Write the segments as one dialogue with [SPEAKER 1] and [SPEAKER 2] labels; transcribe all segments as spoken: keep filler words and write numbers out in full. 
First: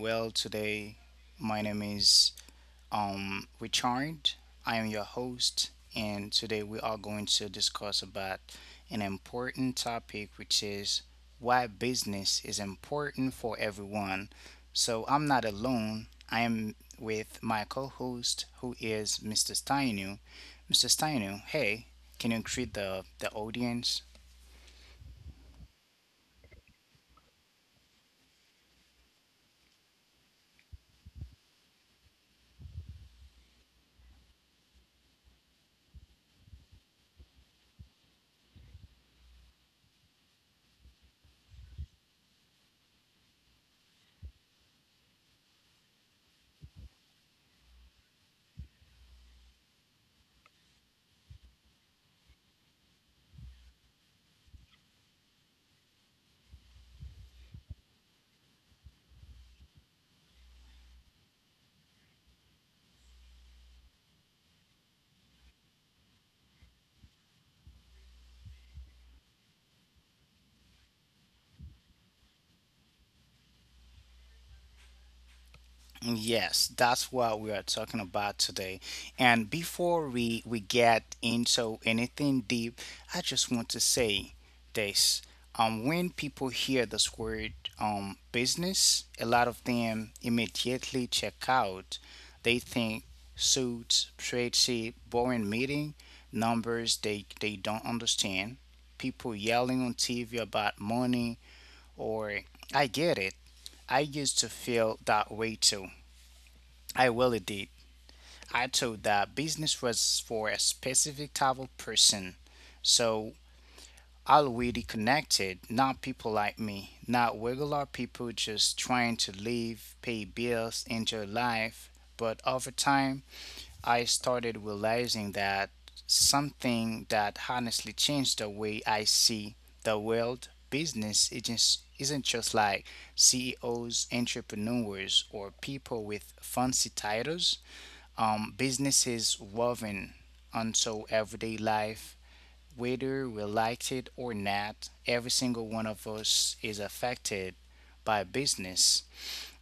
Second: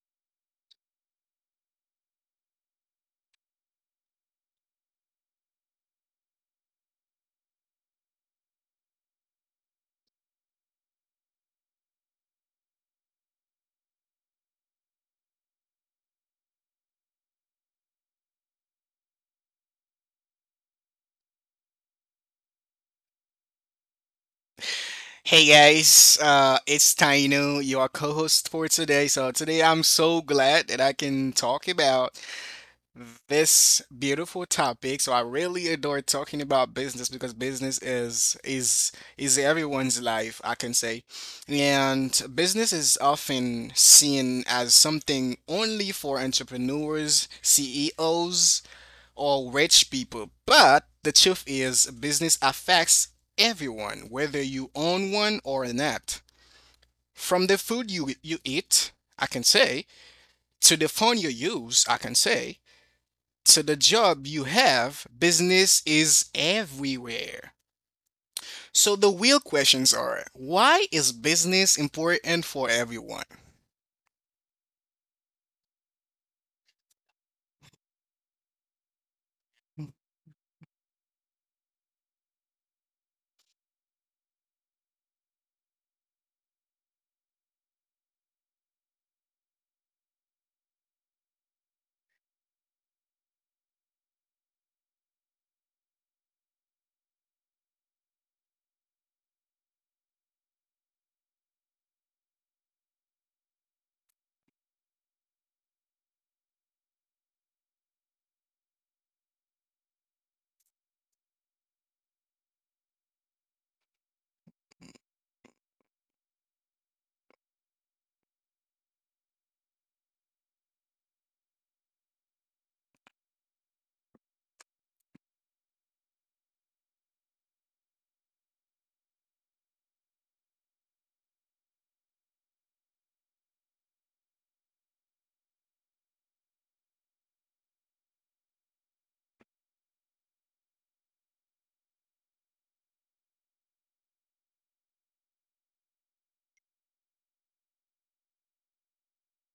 [SPEAKER 1] well today. My name is um, Richard. I am your host, and today we are going to discuss about an important topic, which is why business is important for everyone. So I'm not alone. I am with my co-host, who is Mister Steinu. Mister Steinu, hey, can you greet the the audience?
[SPEAKER 2] Hey guys, uh, it's Taino, your co-host for today. So today I'm so glad that I can talk about this beautiful topic. So I really adore talking about business because business is is is everyone's life, I can say. And business is often seen as something only for entrepreneurs, C E Os, or rich people. But the truth is, business affects everyone, whether you own one or not. From the food you, you eat, I can say, to the phone you use, I can say, to the job you have, business is everywhere. So the real questions are, why is business important for everyone?
[SPEAKER 1] Yes, that's what we are talking about today. And before we we get into anything deep, I just want to say this. Um, when people hear this word um business, a lot of them immediately check out. They think suits, spreadsheet, boring meeting, numbers they they don't understand. People yelling on T V about money, or I get it. I used to feel that way too. I really did. I thought that business was for a specific type of person. So already connected, not people like me, not regular people just trying to live, pay bills, enjoy life. But over time, I started realizing that something that honestly changed the way I see the world business it just isn't just like C E Os, entrepreneurs, or people with fancy titles. um, businesses woven onto everyday life, whether we liked it or not. Every single one of us is affected by business.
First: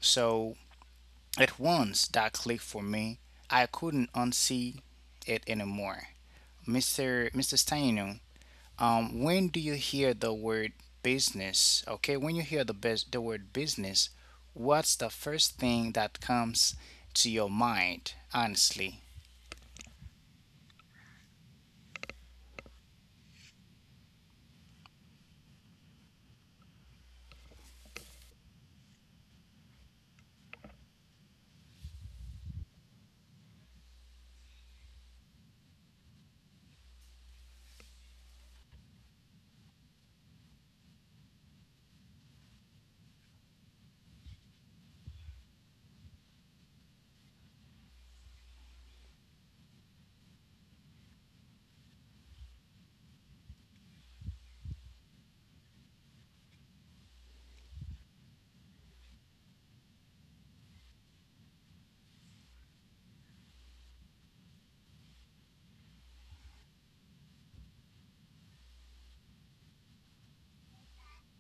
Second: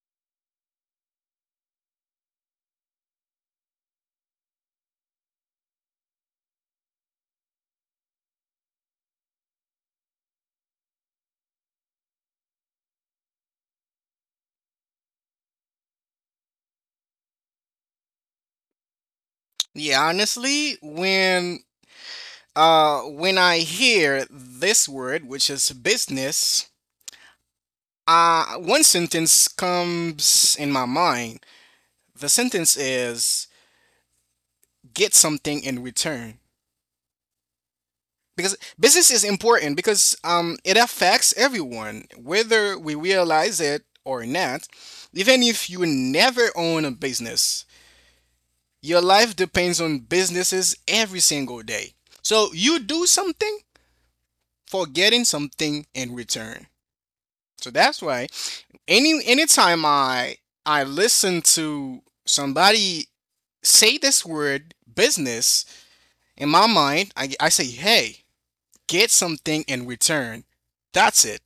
[SPEAKER 1] So at once that clicked for me, I couldn't unsee it anymore. Mister Mister Steino, um, when do you hear the word business? Okay, when you hear the bus- the word business, what's the first thing that comes to your mind? Honestly,
[SPEAKER 2] Yeah, honestly, when uh when I hear this word, which is business, Uh, one sentence comes in my mind. The sentence is, get something in return. Because business is important because um, it affects everyone, whether we realize it or not. Even if you never own a business, your life depends on businesses every single day. So you do something for getting something in return. So that's why any anytime I I listen to somebody say this word business, in my mind, I, I say, hey, get something in return. That's it.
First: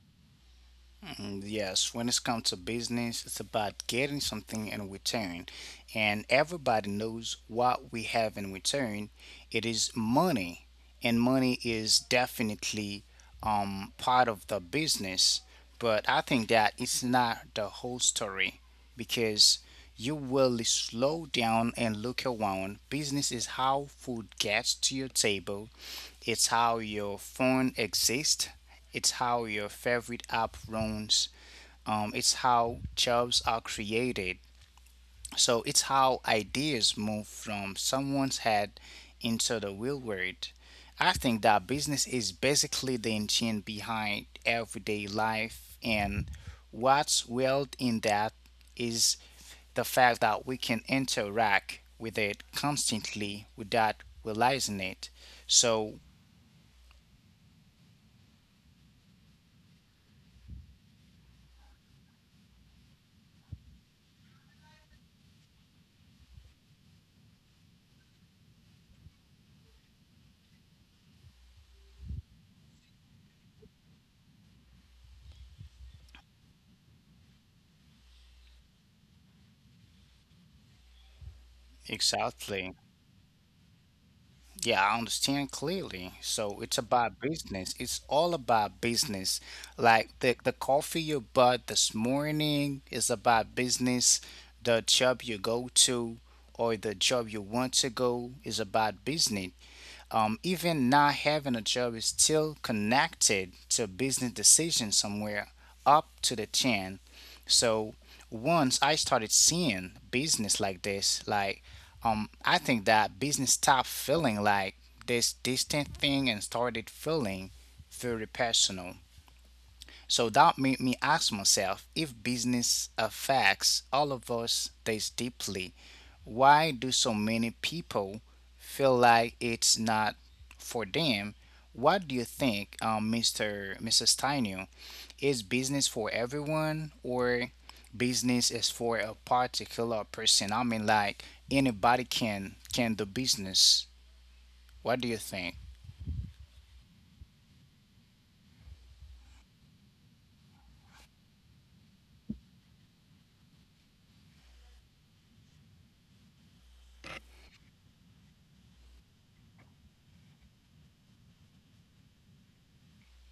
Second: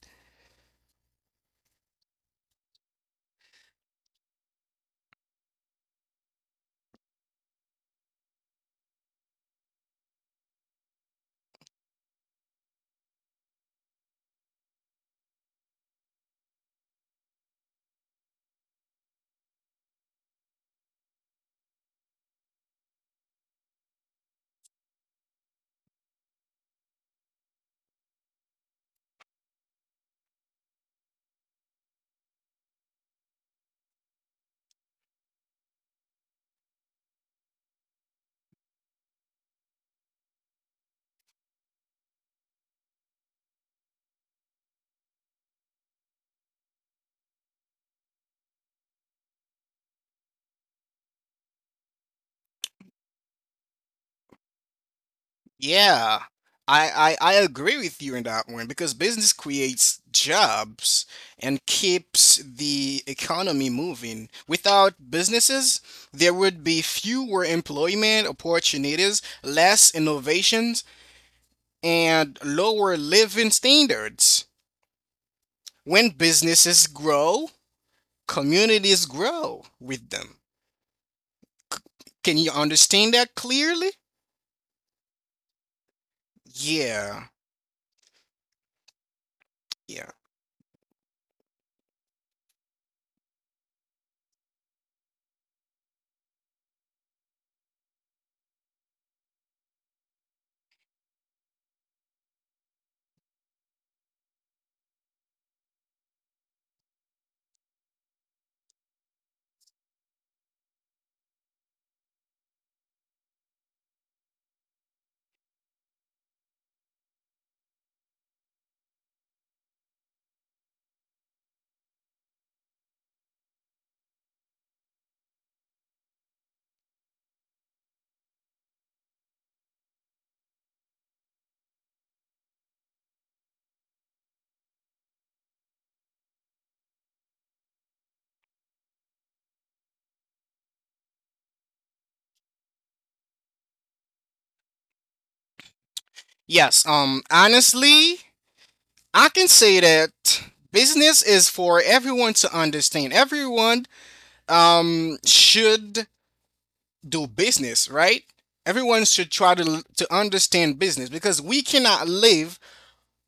[SPEAKER 1] mm, yes, when it comes to business, it's about getting something in return. And everybody knows what we have in return. It is money. And money is definitely, um, part of the business. But I think that it's not the whole story because you will slow down and look around. Business is how food gets to your table, it's how your phone exists, it's how your favorite app runs, um, it's how jobs are created. So it's how ideas move from someone's head into the real world. I think that business is basically the engine behind everyday life, and what's wild in that is the fact that we can interact with it constantly without realizing it. So,
[SPEAKER 2] Yeah, I, I, I agree with you in that one because business creates jobs and keeps the economy moving. Without businesses, there would be fewer employment opportunities, less innovations, and lower living standards. When businesses grow, communities grow with them. Can you
[SPEAKER 1] exactly.
[SPEAKER 2] understand that clearly?
[SPEAKER 1] Yeah, I understand clearly. So it's about
[SPEAKER 2] Yeah.
[SPEAKER 1] business. It's all about business. Like
[SPEAKER 2] Yeah.
[SPEAKER 1] the the coffee you bought this morning is about business. The job you go to or the job you want to go is about business. Um, even not having a job is still connected to business decision somewhere up to the chin. So once I started seeing business like this, like um I think that business stopped feeling like this distant thing and started feeling very personal. So that made me ask myself, if business affects all of us this deeply, why do so many people feel like it's not for them? What do you think, um, Mister Missus Tainu? Is business for everyone, or business is for a particular person? I mean, like anybody can can do business. What do you think?
[SPEAKER 2] Yes. Um honestly, I can say that business is for everyone to understand. Everyone um should do business, right? Everyone should try to to understand business because we cannot live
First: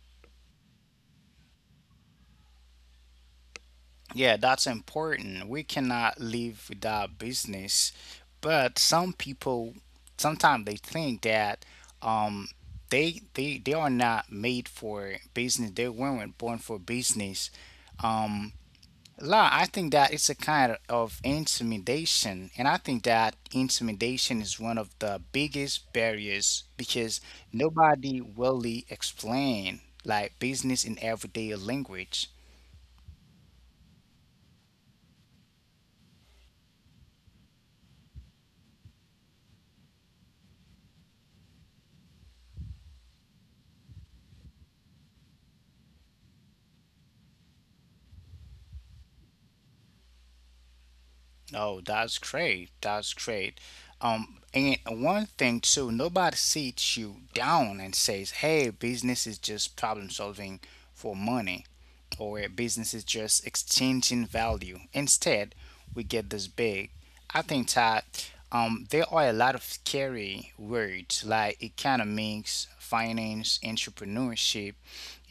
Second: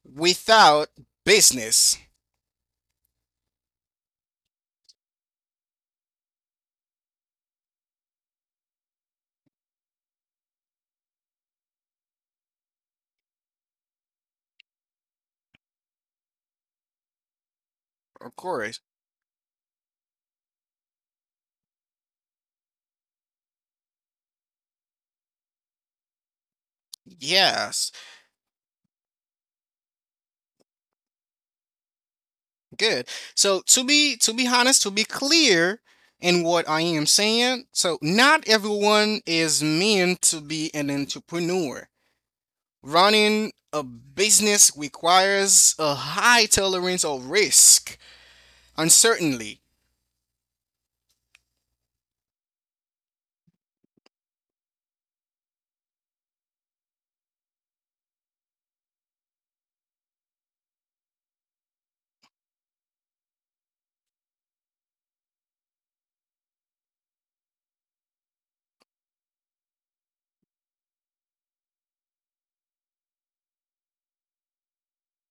[SPEAKER 2] without business.
[SPEAKER 1] Yeah, that's important. We cannot live without business, but some people sometimes they think that, um, they they they are not made for business. They weren't born for business.
[SPEAKER 2] Of
[SPEAKER 1] Um,
[SPEAKER 2] course.
[SPEAKER 1] La, I think that it's a kind of intimidation, and I think that intimidation is one of the biggest barriers because
[SPEAKER 2] Yes.
[SPEAKER 1] nobody really explain like business in everyday language.
[SPEAKER 2] Good. So to be to be honest, to be clear in what I am saying, so not everyone is meant to be an entrepreneur. Running a business requires a high tolerance of risk, uncertainty.
[SPEAKER 1] Oh, that's great. That's great. Um, and one thing too, nobody sits you down and says, "Hey, business is just problem solving for money," or "Business is just exchanging value." Instead, we get this big. I think that, um, there are a lot of scary words like economics, finance, entrepreneurship,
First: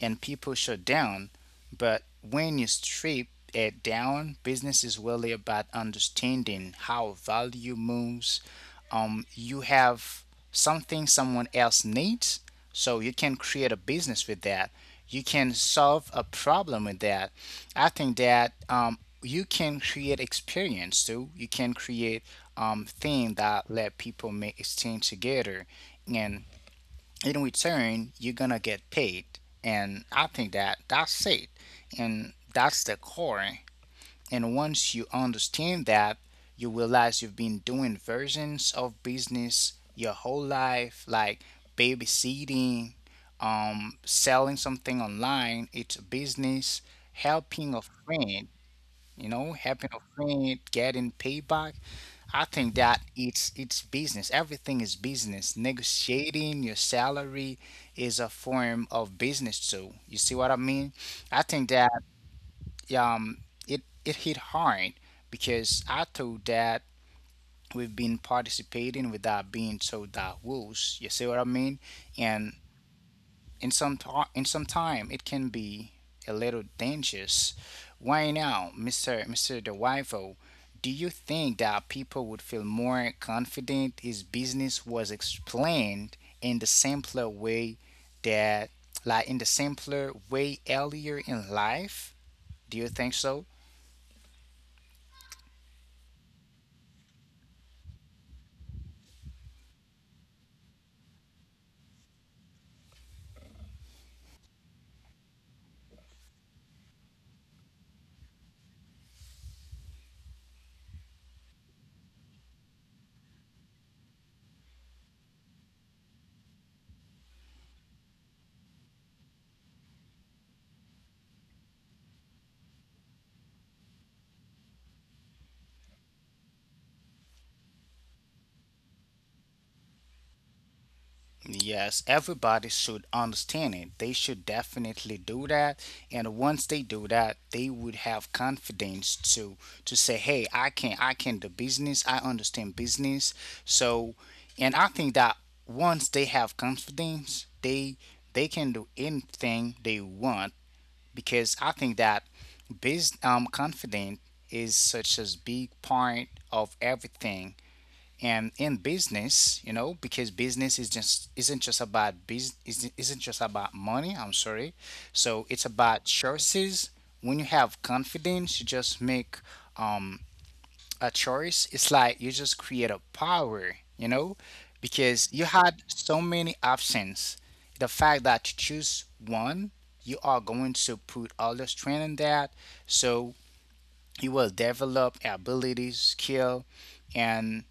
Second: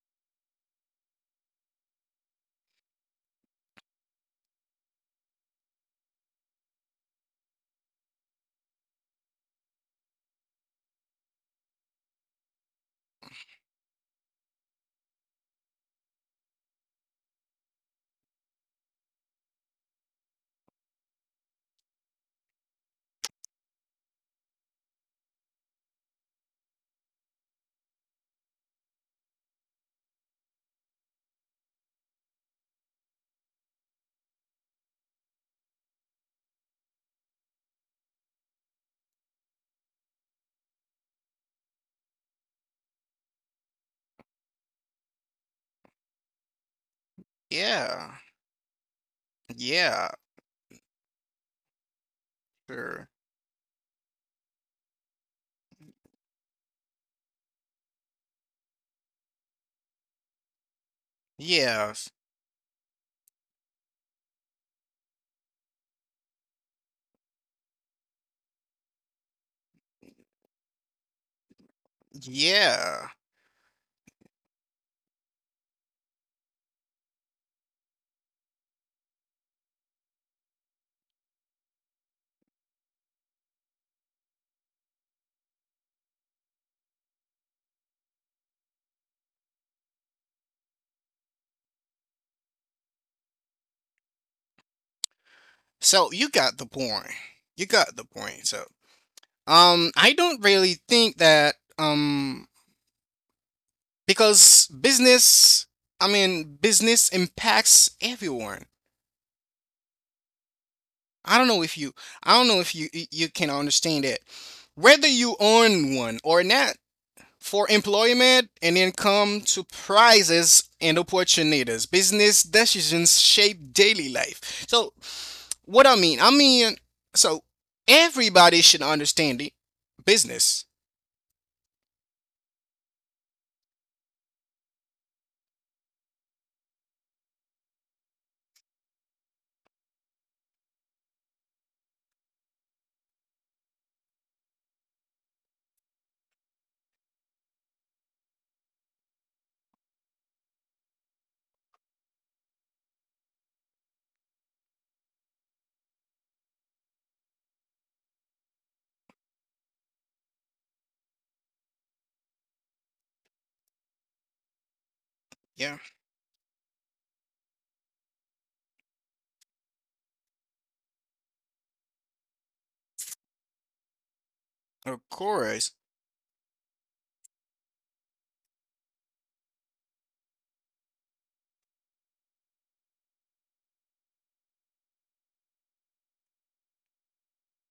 [SPEAKER 1] and people shut down. But when you strip it down, business is really about understanding how value moves. Um, you have something someone else needs, so you can create a business with that. You can solve a problem with that. I think that, um, you can create experience too. You can create, um, thing that let people make exchange together, and in return you're gonna get paid, and I think that that's it, and that's the core. And once you understand that, you realize you've been doing versions of business your whole life, like babysitting, um selling something online, it's a business, helping a
[SPEAKER 2] Yeah.
[SPEAKER 1] friend, you know, helping a
[SPEAKER 2] Yeah.
[SPEAKER 1] friend getting payback. I think that
[SPEAKER 2] Sure.
[SPEAKER 1] it's it's business. Everything is business. Negotiating your salary is a form of business too. You see what I mean? I think that,
[SPEAKER 2] Yeah.
[SPEAKER 1] um it it hit hard because I thought that we've been participating without being told that rules. You see what I mean? And
[SPEAKER 2] Yeah.
[SPEAKER 1] in some ti- in some time it can be a little dangerous. Why now, Mister Mister DeWivo? Do you think that people would feel more confident if business was explained in the simpler way, that like in the simpler way earlier in life? Do you think so?
[SPEAKER 2] So you got the point. You got the point. So um I don't really think that um because business i mean business impacts everyone. I don't know if you i don't know if you you can understand it, whether you own one or not. For employment and income to prizes and opportunities, business decisions shape daily life. So what I mean I mean so everybody should understand it, business.
[SPEAKER 1] Yes, everybody should understand it. They should definitely do that. And once they do that, they would have confidence to to say, "Hey, I can I can do business. I understand business." So, and I think that once they have confidence, they they can do anything they want, because I think that biz um confidence is such a big part of everything and in business, you know, because business is just isn't just about business isn't just about money, I'm sorry. So it's
[SPEAKER 2] Yeah.
[SPEAKER 1] about choices. When you have confidence, you just make, um a choice, it's like you just create a power, you know,
[SPEAKER 2] Of
[SPEAKER 1] because you
[SPEAKER 2] course.
[SPEAKER 1] had so many options. The fact that you choose one, you are going to put all the strength in that. So you will develop abilities, skill, and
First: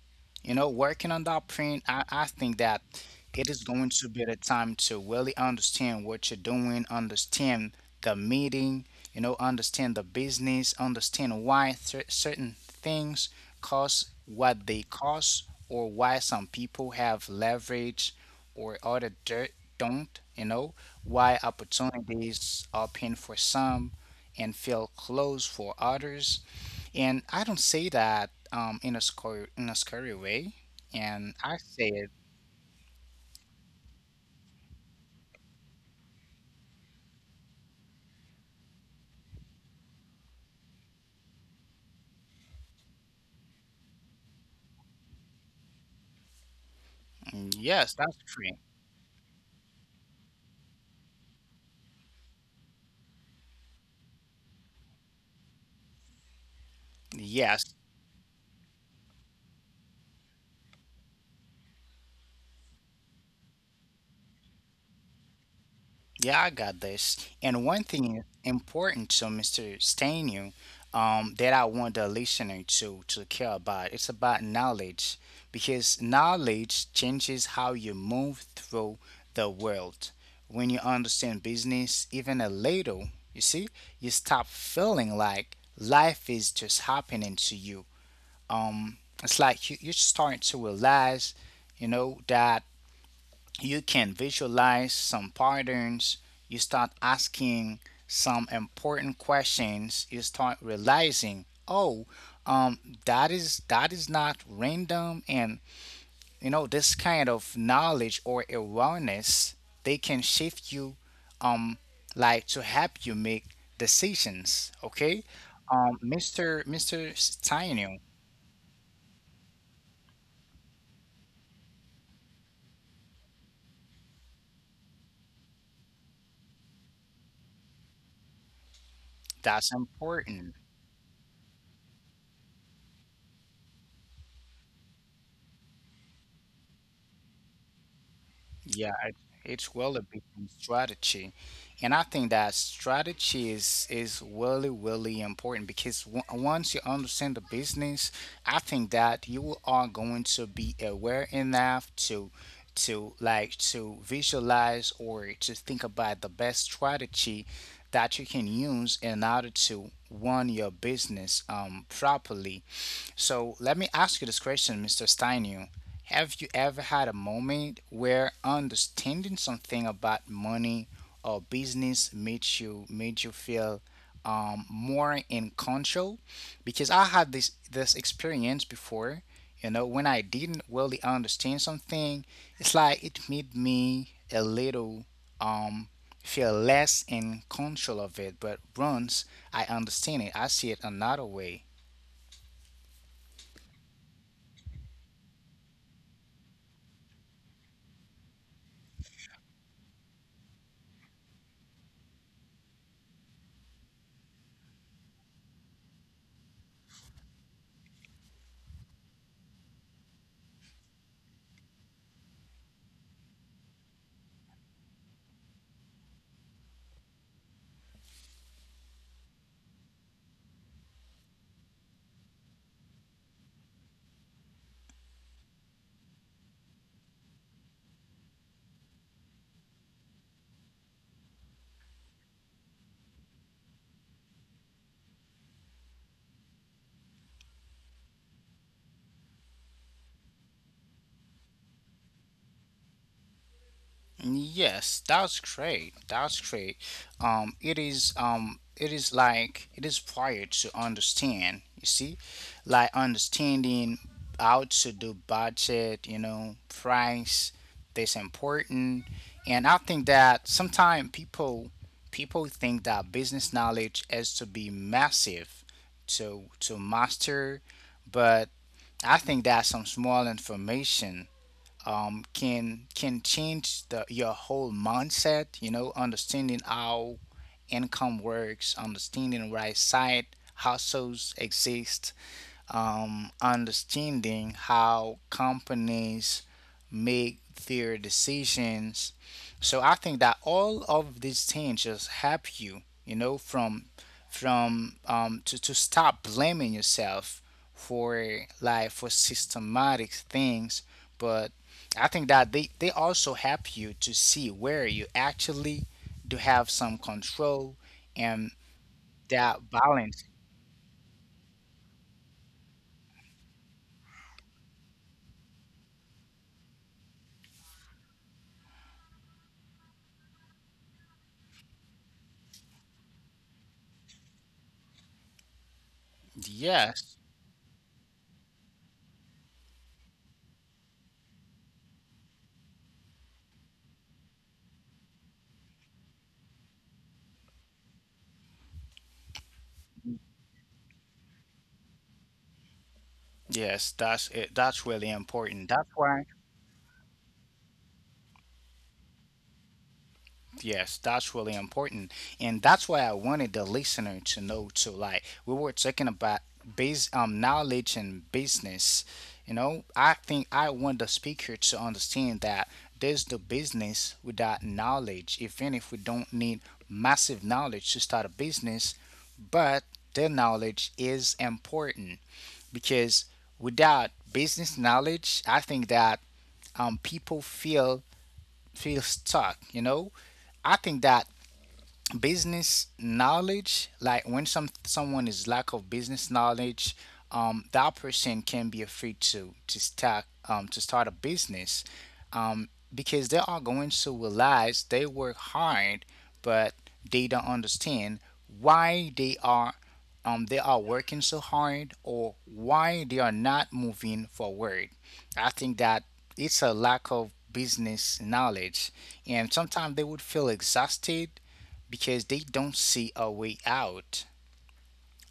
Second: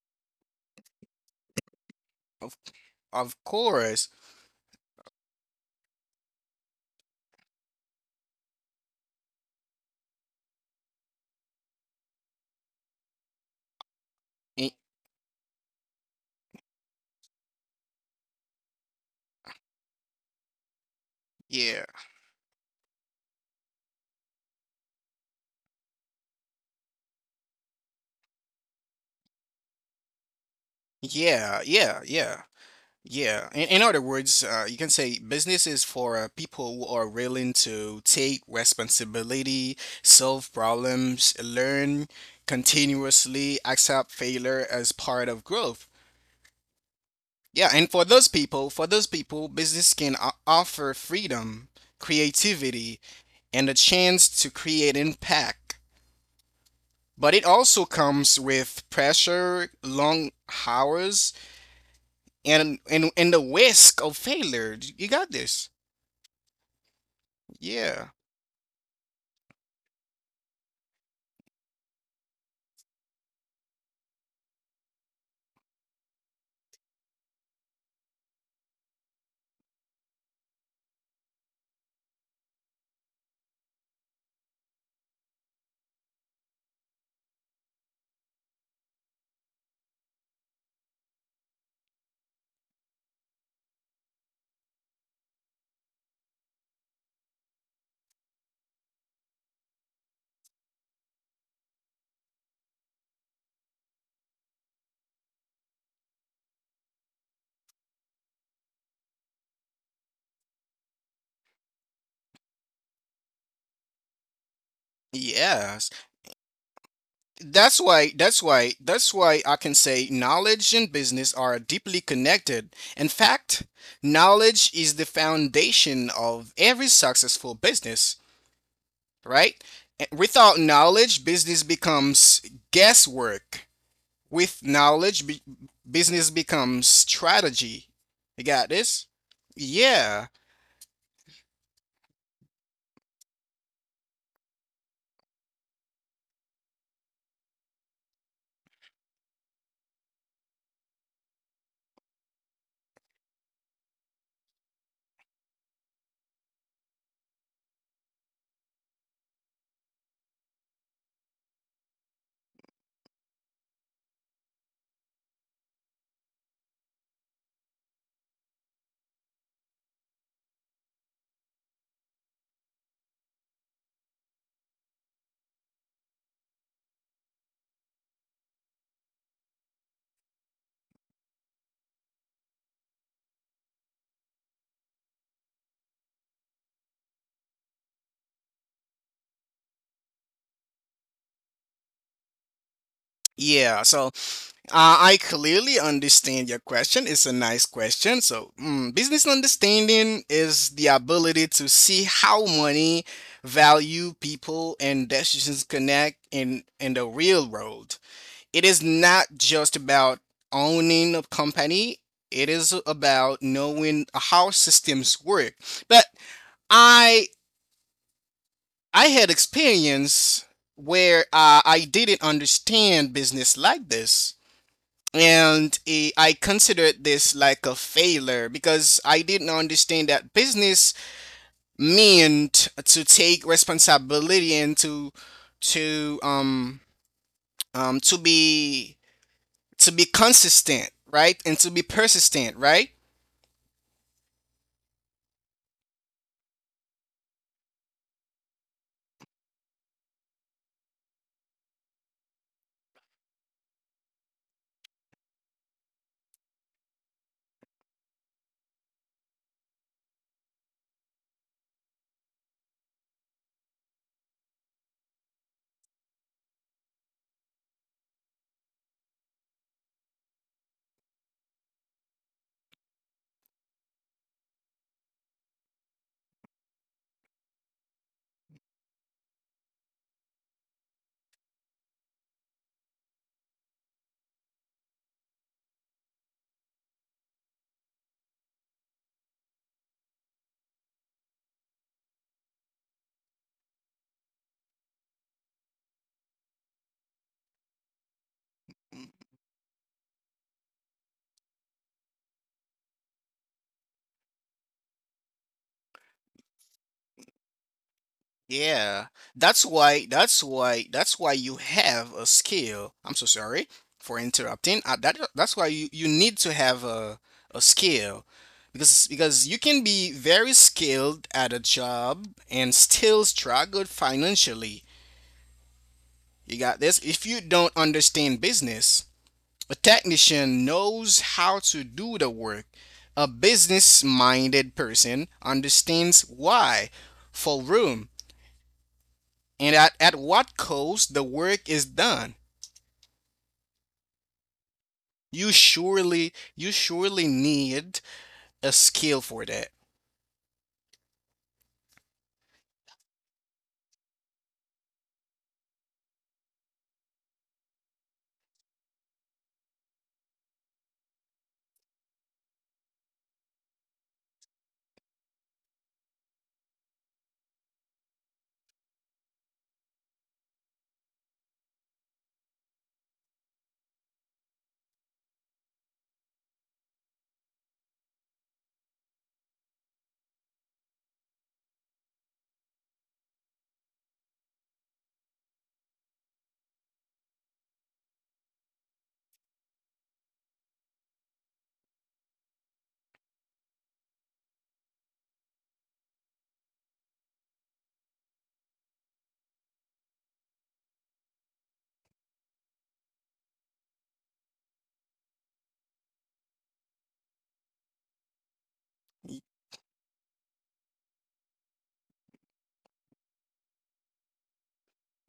[SPEAKER 1] you know, working on that print, I, I
[SPEAKER 2] of,
[SPEAKER 1] think that
[SPEAKER 2] of
[SPEAKER 1] it is going
[SPEAKER 2] course.
[SPEAKER 1] to be the time to really understand what you're doing, understand the meeting, you know, understand the business, understand why cer- certain things cost what
[SPEAKER 2] Y-
[SPEAKER 1] they cost, or why some people have leverage or other dirt don't, you know, why
[SPEAKER 2] yeah.
[SPEAKER 1] opportunities open for some and feel closed for others. And I don't say that, um, in a scary in a scary way. And I
[SPEAKER 2] Yeah,
[SPEAKER 1] say
[SPEAKER 2] yeah,
[SPEAKER 1] it,
[SPEAKER 2] yeah, yeah. In, in other words, uh, you can say business is for uh, people who are willing to take responsibility, solve problems, learn continuously, accept failure as part of growth.
[SPEAKER 1] "Mm,
[SPEAKER 2] Yeah, and
[SPEAKER 1] yes,
[SPEAKER 2] for
[SPEAKER 1] that's
[SPEAKER 2] those
[SPEAKER 1] true.
[SPEAKER 2] people, for those people, business can o- offer freedom, creativity, and a chance to create impact. But it
[SPEAKER 1] Yes,
[SPEAKER 2] also comes with pressure, long hours, and and and the risk of failure. You got this.
[SPEAKER 1] yeah, I got this. And one
[SPEAKER 2] Yeah.
[SPEAKER 1] thing important to Mister Stanu, um, that I want the listener to to care about, it's about knowledge, because knowledge changes how you move through the world. When you understand business, even a little, you see, you stop feeling like life is just happening to you, um, it's like you, you start to realize, you know, that you can visualize some patterns. You start asking some important questions. You start realizing, oh, um, that is that is not random, and you know this kind of knowledge or awareness, they can shift you, um, like to help you make decisions. Okay,
[SPEAKER 2] Yes.
[SPEAKER 1] um, Mister Mister
[SPEAKER 2] That's
[SPEAKER 1] Steiner,
[SPEAKER 2] why that's why that's why I can say knowledge and business are deeply connected. In fact, knowledge is the foundation of every successful business, right?
[SPEAKER 1] that's
[SPEAKER 2] Eh,
[SPEAKER 1] important.
[SPEAKER 2] Without knowledge, business becomes guesswork. With knowledge, b- business becomes strategy. You got
[SPEAKER 1] Yeah,
[SPEAKER 2] this?
[SPEAKER 1] it- it's really
[SPEAKER 2] Yeah.
[SPEAKER 1] become strategy, and I think that strategy is is really really important because w once you understand the business, I think that you are going to be aware enough to to like to visualize or to think about the best strategy that you can use in order to run your business um properly. So let me ask you this question, Mister Steinu. Have you ever had a moment where understanding something about money or business made you made you feel, um, more in control? Because I had this this experience before. You know, when I didn't really understand something, it's like it made me a little, um feel less in control of it. But once I understand it, I see it another way.
[SPEAKER 2] Yeah. So Uh, I clearly understand your question. It's a nice question. So, mm, business understanding is the ability to see how money, value, people, and decisions connect in in the real world. It is not just about owning a company, it is about knowing how systems work. But I I had experience where uh, I didn't understand business like this, and eh, I considered this like a failure because I didn't understand that business meant to take responsibility and to to um um to be to be consistent, right? And to be persistent, right?
[SPEAKER 1] Yes, that's great. That's great. Um, it is, um, it is like it is required to understand. You see, like understanding how to do budget. You know, price. That's important. And I think that sometimes people people think that business knowledge has to be massive to to master, but I think that some small information, um, can can change the your whole mindset. You know, understanding how income works, understanding why side hustles exist, um, understanding how companies make their decisions. So I think that all of these things just help you, you know, from from um, to to stop blaming yourself for like for systematic things, but I think that they, they also help you to see where you actually do have some control and
[SPEAKER 2] Yeah, that's
[SPEAKER 1] that
[SPEAKER 2] why,
[SPEAKER 1] balance.
[SPEAKER 2] that's why, that's why you have a skill. I'm so sorry for interrupting. Uh, that that's why you you need to have a a skill, because because you can be very skilled at a job and still struggle financially. You got this.
[SPEAKER 1] Yes.
[SPEAKER 2] If you don't understand business, a technician knows how to do the work. A business-minded person understands why for room and at, at what cost the work is done.
[SPEAKER 1] Yes, that's it. That's really
[SPEAKER 2] You
[SPEAKER 1] important. That's why.
[SPEAKER 2] surely you surely need a skill for that.
[SPEAKER 1] Yes, that's really important, and that's why I wanted the listener to know too. Like we were talking about base um knowledge and business. You know, I think I want the speaker to understand that there's the business without knowledge. Even if we don't need massive knowledge to start a business, but the knowledge is important because without business knowledge, I think that, um, people feel feel stuck, you know? I think that business knowledge like when some someone is lack of business knowledge, um, that person can be afraid to to start um, to start a business, um, because they are going to realize they work hard but they don't understand why they are, um, they are working so hard or why they are not moving forward. I think that it's a lack of business knowledge, and sometimes they would feel exhausted because they don't see a way out.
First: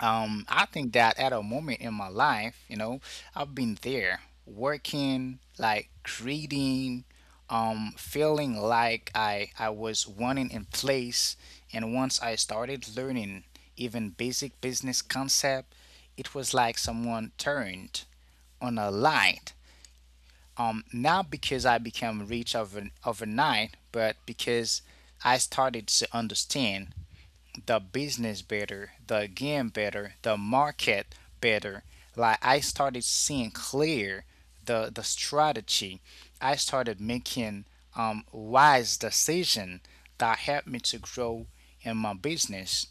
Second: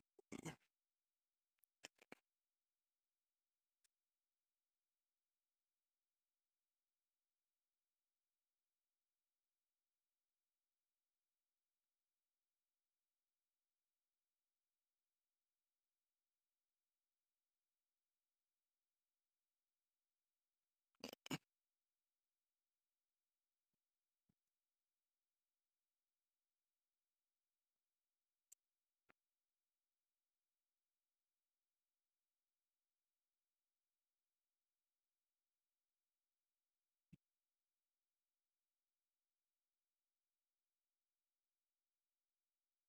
[SPEAKER 1] Um, I think that at a moment in my life, you know, I've been there working, like creating, um, feeling like I, I was wanting in place. And once I started learning even basic business concept, it was like someone turned on a light. Um, not because I became rich over, overnight, but because I started to understand the business better, the game better, the market better. Like I started seeing clear the the strategy. I started making um wise decision that helped me to grow in my business.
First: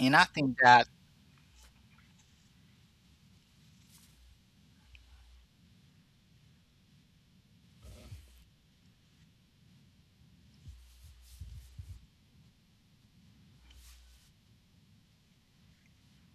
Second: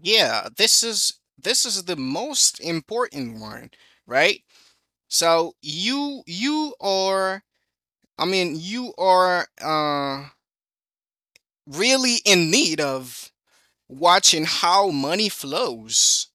[SPEAKER 1] And I
[SPEAKER 2] Yeah,
[SPEAKER 1] think
[SPEAKER 2] this
[SPEAKER 1] that
[SPEAKER 2] is this is the most important one, right? So you you are I mean you are uh really in need of watching how money flows,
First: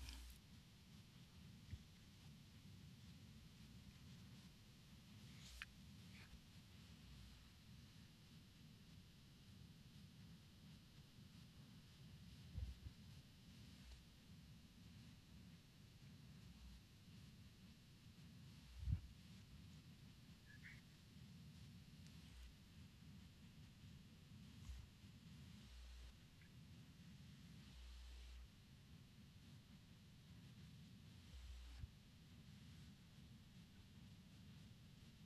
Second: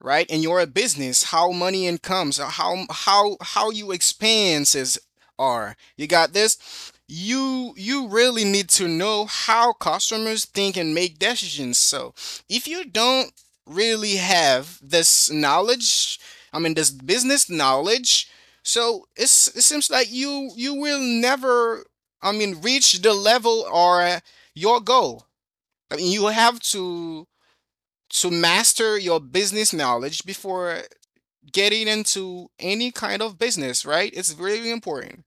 [SPEAKER 2] right? And you're a business, how money incomes, how how how you expenses are. You got this. you you really need to know how customers think and make decisions. So if you don't really have this knowledge, i mean this business knowledge, so it's it seems like you you will never, i mean reach the level or your goal. I mean you have to to master your business knowledge before getting into any kind of business, right? It's very important.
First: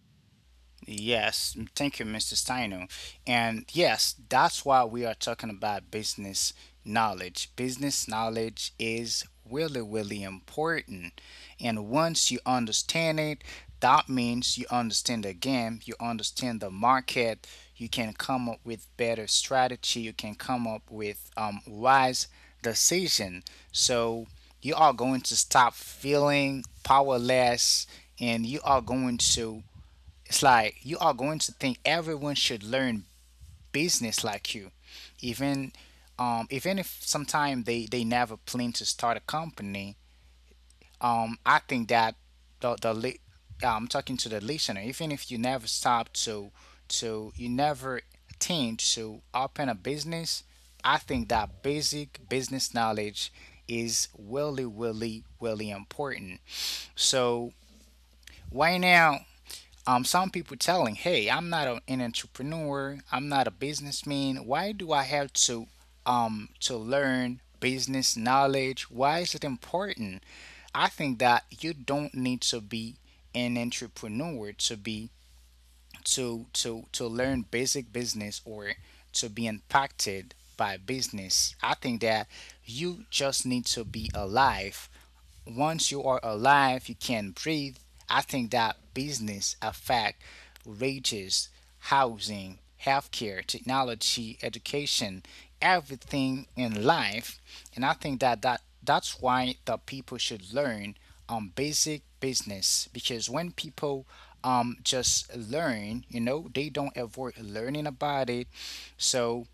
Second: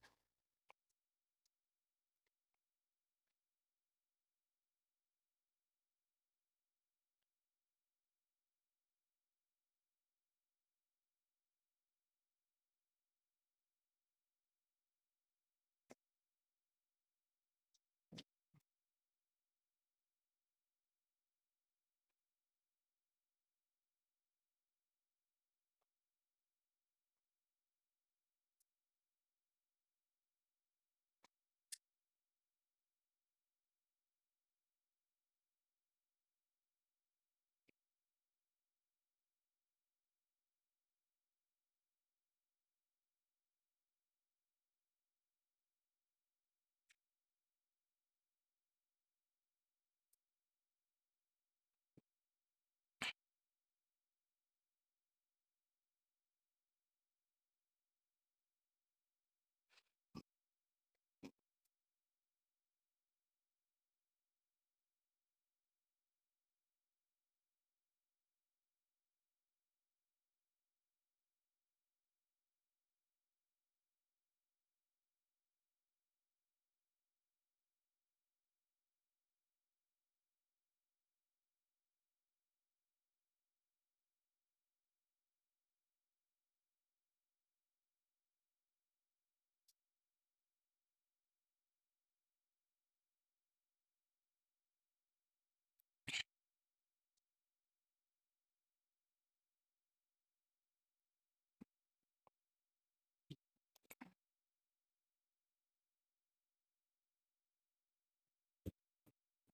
[SPEAKER 1] Yes, m- thank you, mister Steiner. And yes, that's why we are talking about business knowledge. Business knowledge is really, really important. And once you understand it, that means you understand the game, you understand the market, you can come up with better strategy, you can come up with um, wise decision. So you are going to stop feeling powerless and you are going to, it's like you are going to think everyone should learn business like you, even, um, even if sometime they they never plan to start a company. Um, I think that the the li- yeah, I'm talking to the listener. Even if you never stop to to you never intend to open a business, I think that basic business knowledge is really really really important. So right now, um, some people telling, "Hey, I'm not a, an entrepreneur. I'm not a businessman. Why do I have to um to learn business knowledge? Why is it important?" I think that you don't need to be an entrepreneur to be to to to learn basic business or to be impacted by business. I think that you just need to be alive. Once you are alive, you can breathe. I think that business affect wages, housing, healthcare, technology, education, everything in life. And I think that, that that's why the people should learn um basic business, because when people um just learn, you know, they don't avoid learning about it. So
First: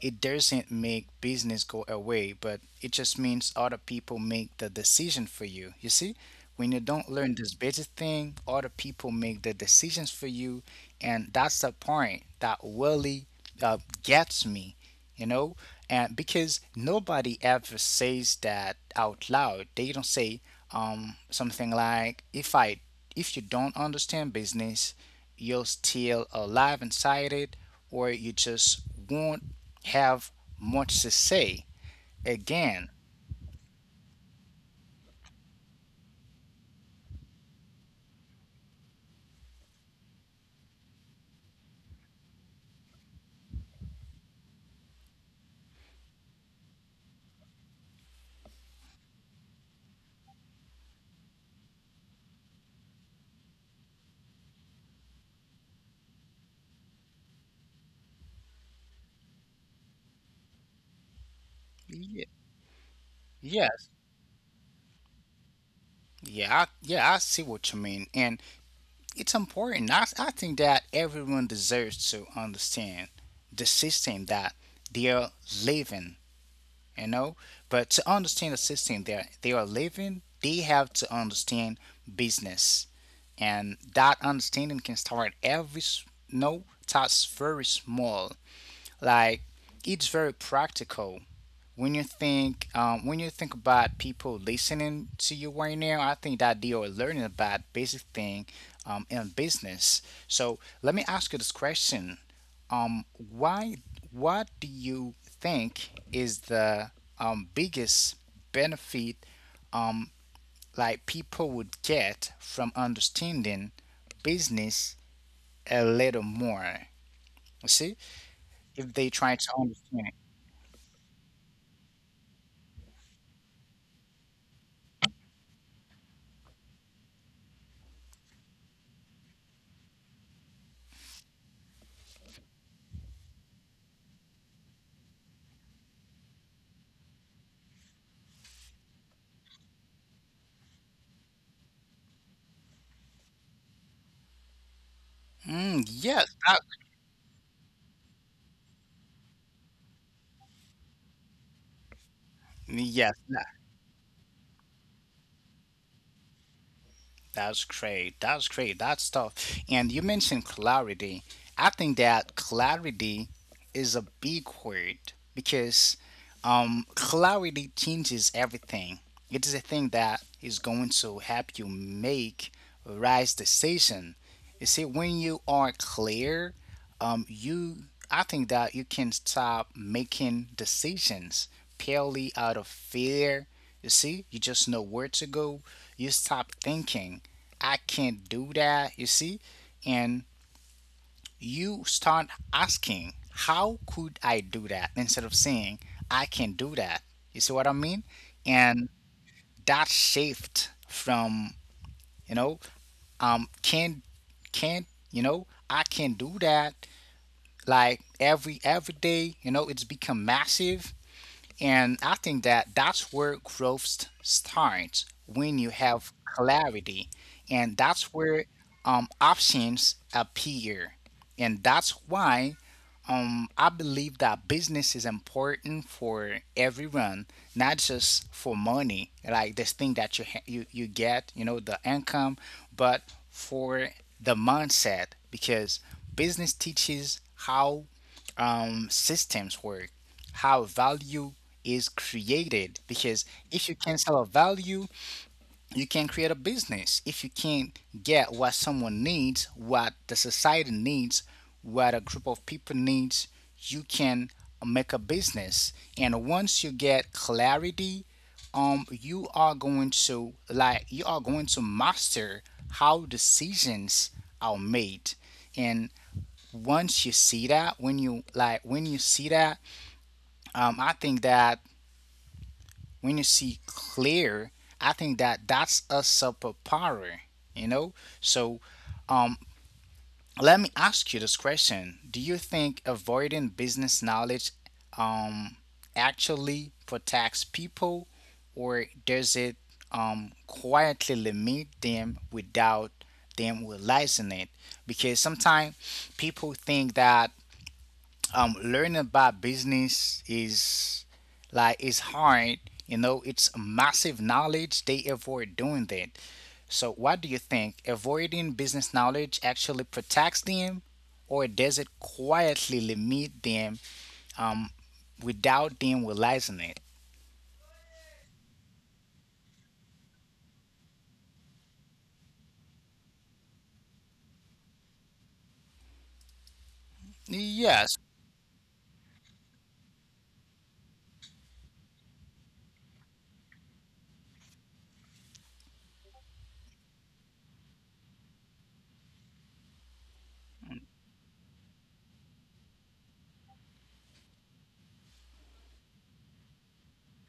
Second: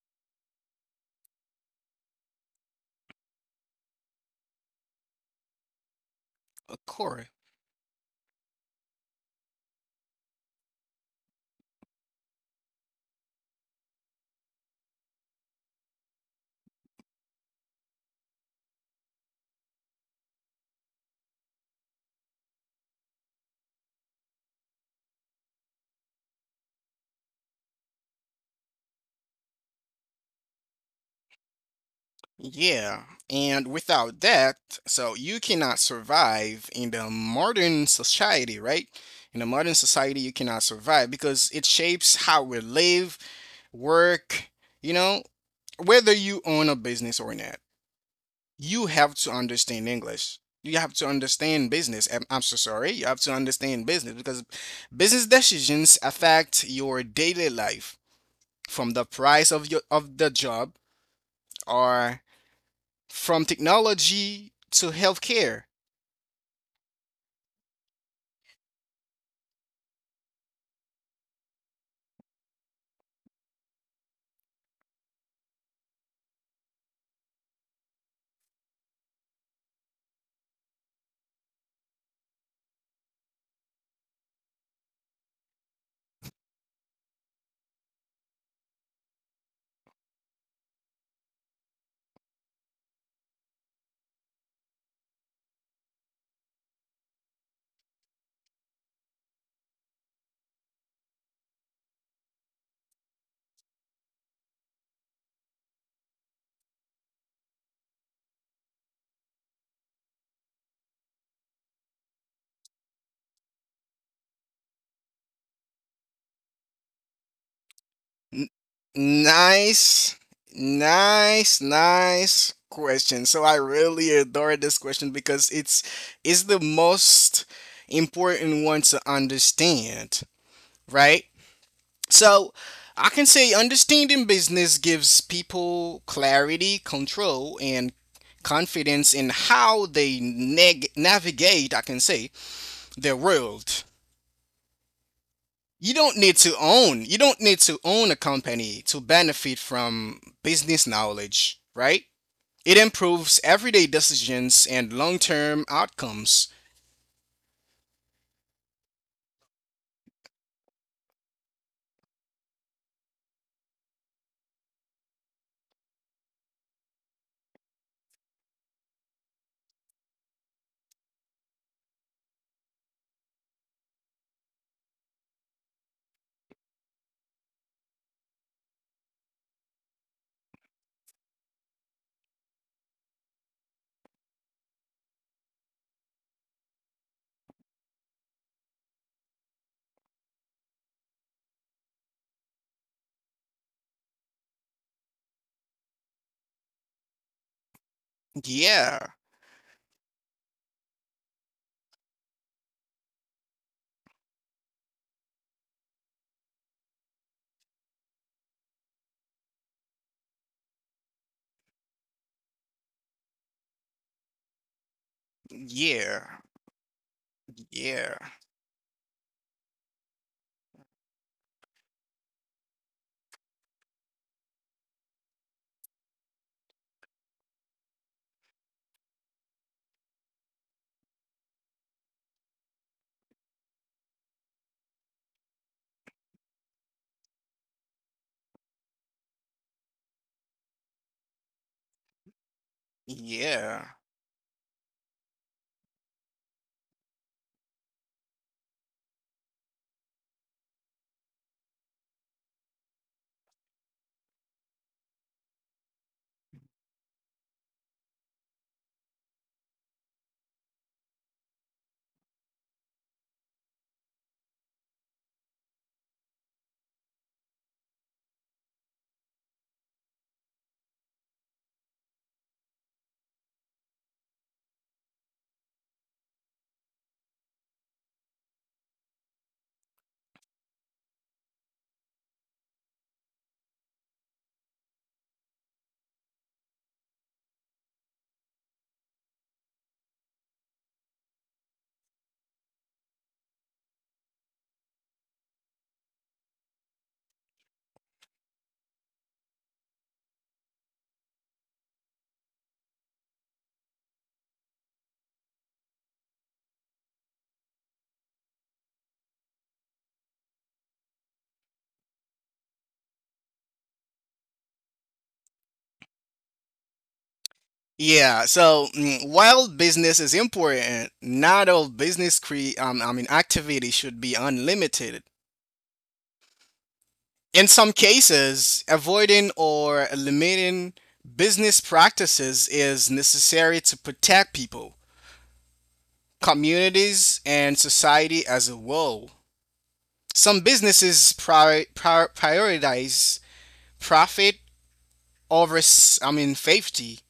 [SPEAKER 1] it doesn't make business go away, but it just means other people make the decision for you. You see, when you
[SPEAKER 2] Of
[SPEAKER 1] don't
[SPEAKER 2] course.
[SPEAKER 1] learn this basic thing, other people make the decisions for you, and that's the point that really uh, gets me. You know, and because nobody ever says that out loud, they don't say um, something like, "If I, if you don't understand business, you're still alive inside it, or you just won't have much to say again.
[SPEAKER 2] Yeah. And without that, so you cannot survive in the modern society, right? In the modern society, you cannot survive because it shapes how we live, work, you know, whether you own a business or not. You have to understand English. You have to understand business. I'm I'm so sorry. You have to understand business because business decisions affect your daily life from the price of your of the job or
[SPEAKER 1] Ye-
[SPEAKER 2] from
[SPEAKER 1] Yes.
[SPEAKER 2] technology to healthcare.
[SPEAKER 1] Yeah, I, yeah, I see what you mean, and it's important. I, I think that everyone deserves to understand the system that they are living, you know. But to understand the system that they are living, they have to understand business, and that understanding can start every s- no, that's very small. Like it's very practical when you think um, when you think about people listening to you right now, I think that they are learning about basic thing um, in business. So let me ask you this question: um, Why? What do you think is the um, biggest benefit, um, like people would get from understanding business a little more? You see,
[SPEAKER 2] N-
[SPEAKER 1] if they try to understand it.
[SPEAKER 2] nice, nice, nice question. So I really adore this question because it's it's the most important one to understand, right? So I can say understanding business gives people clarity, control, and confidence in how they neg- navigate, I can say, the world.
[SPEAKER 1] Mm,
[SPEAKER 2] You don't
[SPEAKER 1] yes,
[SPEAKER 2] need to
[SPEAKER 1] that,
[SPEAKER 2] own, you don't need to own a company to benefit from business knowledge, right? It
[SPEAKER 1] yes,
[SPEAKER 2] improves everyday decisions and long term outcomes.
[SPEAKER 1] that's great. That's great. That's tough. And you mentioned clarity. I think that clarity is a big word because, um, clarity changes everything. It is a thing that is going to help you make right decision. You see, when you are clear, um, you, I think that you can stop making decisions purely out of fear. You see, you just know where to go. You stop thinking I can't do that, you see? And you start asking, how could I do that? Instead of saying, I can do that. You see what I mean? And
[SPEAKER 2] Yeah,
[SPEAKER 1] that shift from, you know, um, can, can't, you know, I can do that. Like every every day, you know, it's become massive. And I think that that's where growth st- starts when you have
[SPEAKER 2] yeah,
[SPEAKER 1] clarity, and that's
[SPEAKER 2] yeah,
[SPEAKER 1] where, um, options appear. And that's why, um, I believe that business is important for everyone, not just for money, like this thing that you ha- you you get, you know, the income, but for the mindset, because business teaches how, um, systems work, how value is created. Because if you
[SPEAKER 2] yeah.
[SPEAKER 1] can sell a value, you can create a business. If you can't get what someone needs, what the society needs, what a group of people needs, you can make a business. And once you get clarity, um, you are going to, like you are going to master how decisions are made, and once you see that, when you like when you see that, um, I think that when you see clear, I think that that's a superpower. You know, so, um, let me ask you this question: Do you think avoiding business knowledge, um, actually protects people, or does it, um, quietly limit them without them realizing it? Because sometimes people think that, um, learning about business is like it's hard. You know, it's massive knowledge. They avoid doing that. So, what do you think? Avoiding business knowledge actually protects them, or does it quietly limit them, um, without them realizing it?
[SPEAKER 2] Yeah, so mm, while business is important, not all business cre- um, I mean activity should be unlimited. In some
[SPEAKER 1] Yes.
[SPEAKER 2] cases, avoiding or limiting business practices is necessary to protect people, communities, and society as a whole. Some businesses prior- prior- prioritize profit over, s- I mean, safety.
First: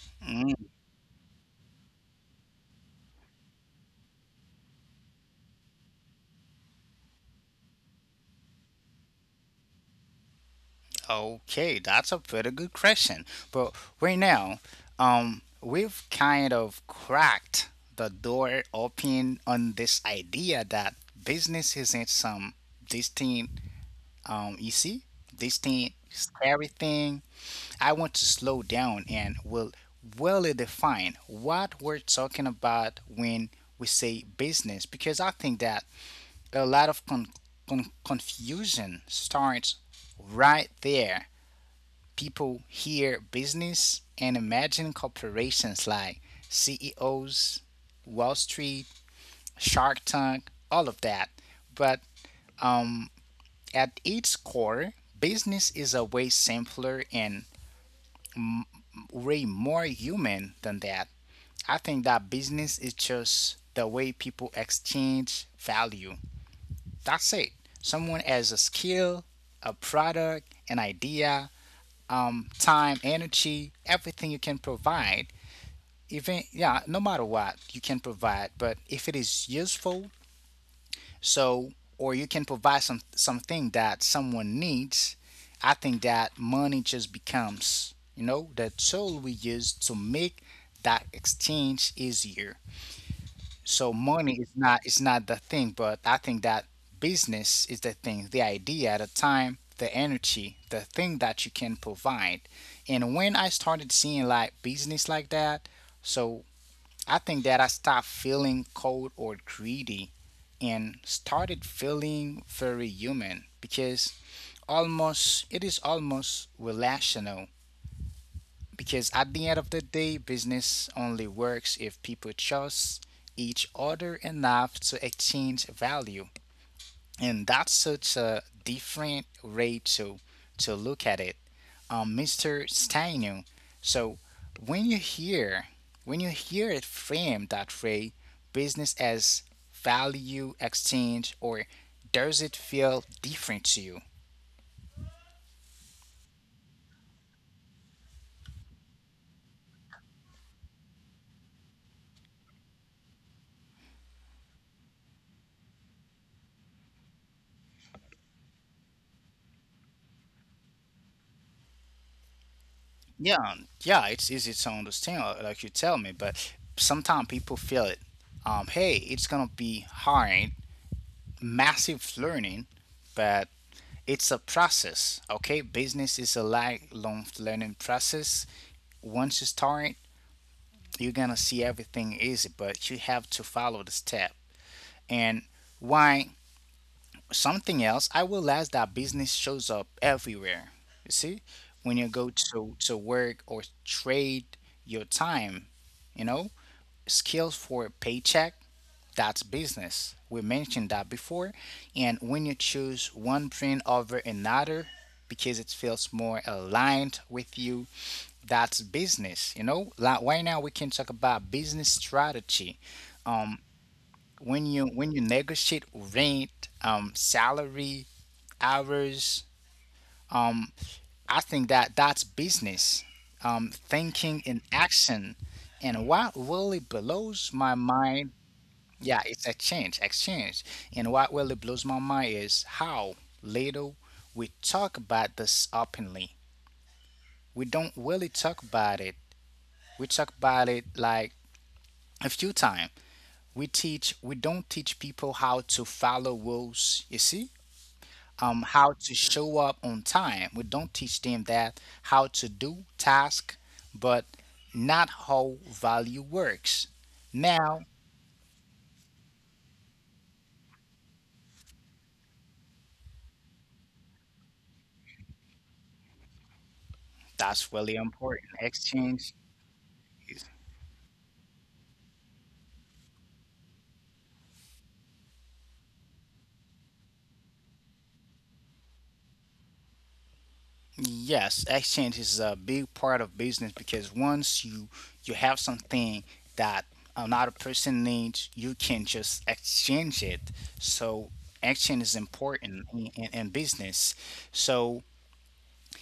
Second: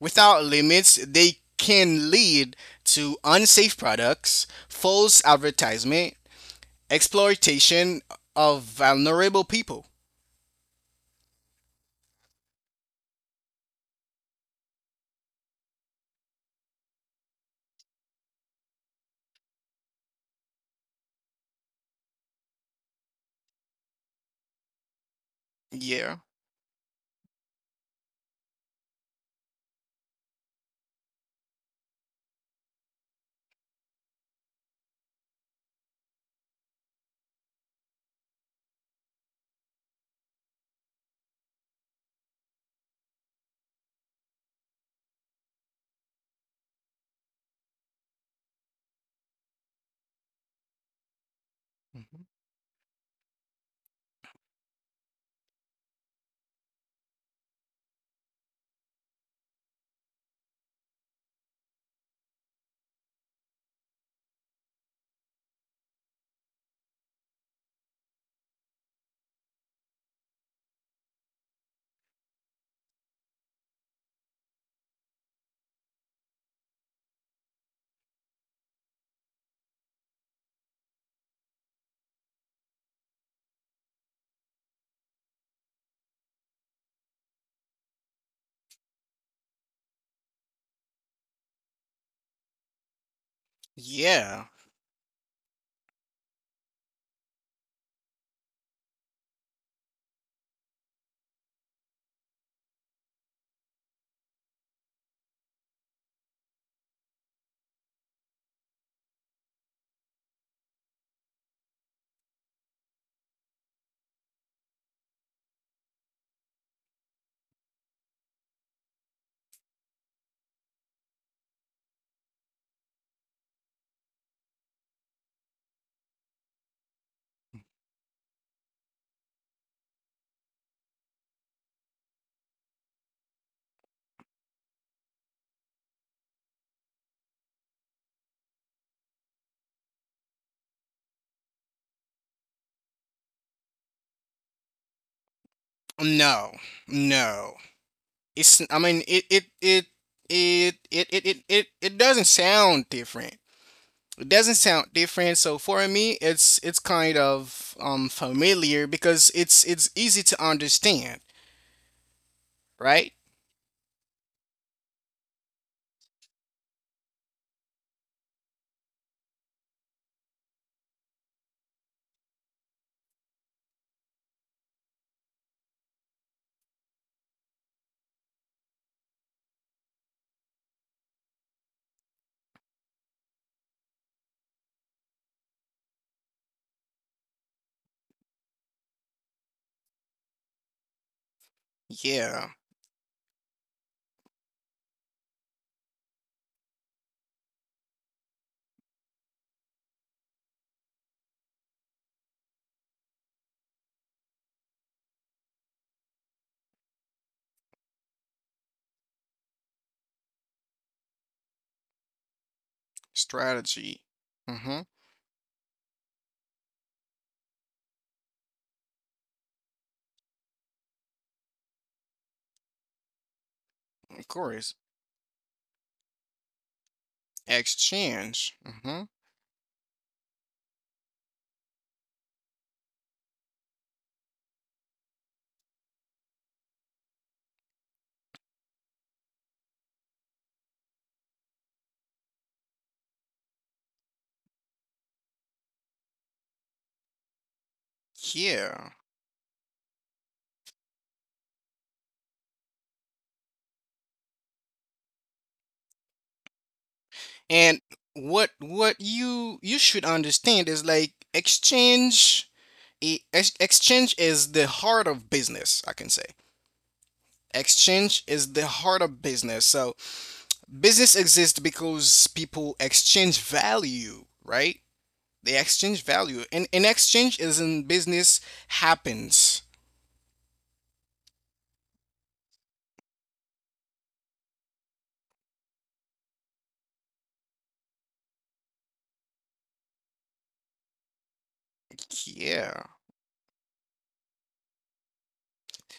[SPEAKER 2] Without limits, they can lead to unsafe products, false advertisement, exploitation of vulnerable people.
[SPEAKER 1] Okay, that's a pretty good question. But right now, um, we've kind of cracked the door open on this idea that business isn't some distinct, um, you see, distinct,
[SPEAKER 2] Yeah.
[SPEAKER 1] scary thing. I want to slow down and will really define what we're talking about when we say business, because I think that a lot of con- con- confusion starts right there. People hear business and imagine corporations like C E Os, Wall Street, Shark Tank, all of that. But,
[SPEAKER 2] Mhm.
[SPEAKER 1] um, at its core, business is a way simpler and way more human than that. I think that business is just the way people exchange value. That's it. Someone has a skill, a product, an idea, um, time, energy, everything you can provide. Even yeah no matter what you can provide but if it is useful, so or you can provide some something that someone needs. I think that money just becomes, you know, the tool we use to make that exchange easier. So money
[SPEAKER 2] Yeah.
[SPEAKER 1] is not is not the thing, but I think that business is the thing, the idea, the time, the energy, the thing that you can provide. And when I started seeing like business like that, so I think that I stopped feeling cold or greedy and started feeling very human, because almost, it is almost relational, because at the end of the day business only works if people trust each other enough to exchange value, and that's such a different way to to look at it, um, Mr. Steinu. So when you hear, when you hear it framed that way, business as value exchange, or does it feel different to you?
[SPEAKER 2] No. No. It's I mean it it it it it it it it, it doesn't sound different. It doesn't sound different. So for me it's it's kind of um familiar because it's it's easy to understand, right?
[SPEAKER 1] Yeah, yeah, it's easy to understand, uh, like you tell me, but sometimes people feel it, um, hey it's gonna be hard, massive learning, but it's a process. Okay, business is a lifelong learning process. Once you start, you're gonna see everything easy, but you have to follow the step. And why something else? I realized that business shows up everywhere. You see, when you go
[SPEAKER 2] Yeah.
[SPEAKER 1] to to work or trade your time, you know, skills for a paycheck, that's business. We mentioned that before. And when you choose one brand over another because it feels more aligned with you, that's business. You know, like right now we can talk about business strategy. Um,
[SPEAKER 2] Strategy.
[SPEAKER 1] when you
[SPEAKER 2] Mhm.
[SPEAKER 1] when you negotiate rent, um, salary, hours, um, I think that that's business. Um,
[SPEAKER 2] Of
[SPEAKER 1] thinking in
[SPEAKER 2] course.
[SPEAKER 1] action. And what really blows my mind,
[SPEAKER 2] Exchange. Hmm.
[SPEAKER 1] yeah, it's exchange, exchange. And what really blows my mind is how little we talk about this openly. We don't really talk about it. We talk about it like a few times. We teach, we don't teach people how to follow rules, you see? Um, how
[SPEAKER 2] Yeah.
[SPEAKER 1] to show up on time. We don't teach them that, how to do task, but not how value works. Now,
[SPEAKER 2] And what what you you should understand is like exchange, e- ex- exchange is the heart of business, I can say.
[SPEAKER 1] that's really
[SPEAKER 2] Exchange
[SPEAKER 1] important.
[SPEAKER 2] is the heart of
[SPEAKER 1] Exchange,
[SPEAKER 2] business. So business exists because people exchange value, right? They exchange value. And an exchange is in business happens.
[SPEAKER 1] yes, exchange is a big part of business, because once you you have something that another person needs, you can just exchange it. So exchange is important
[SPEAKER 2] Yeah.
[SPEAKER 1] in, in, in business. So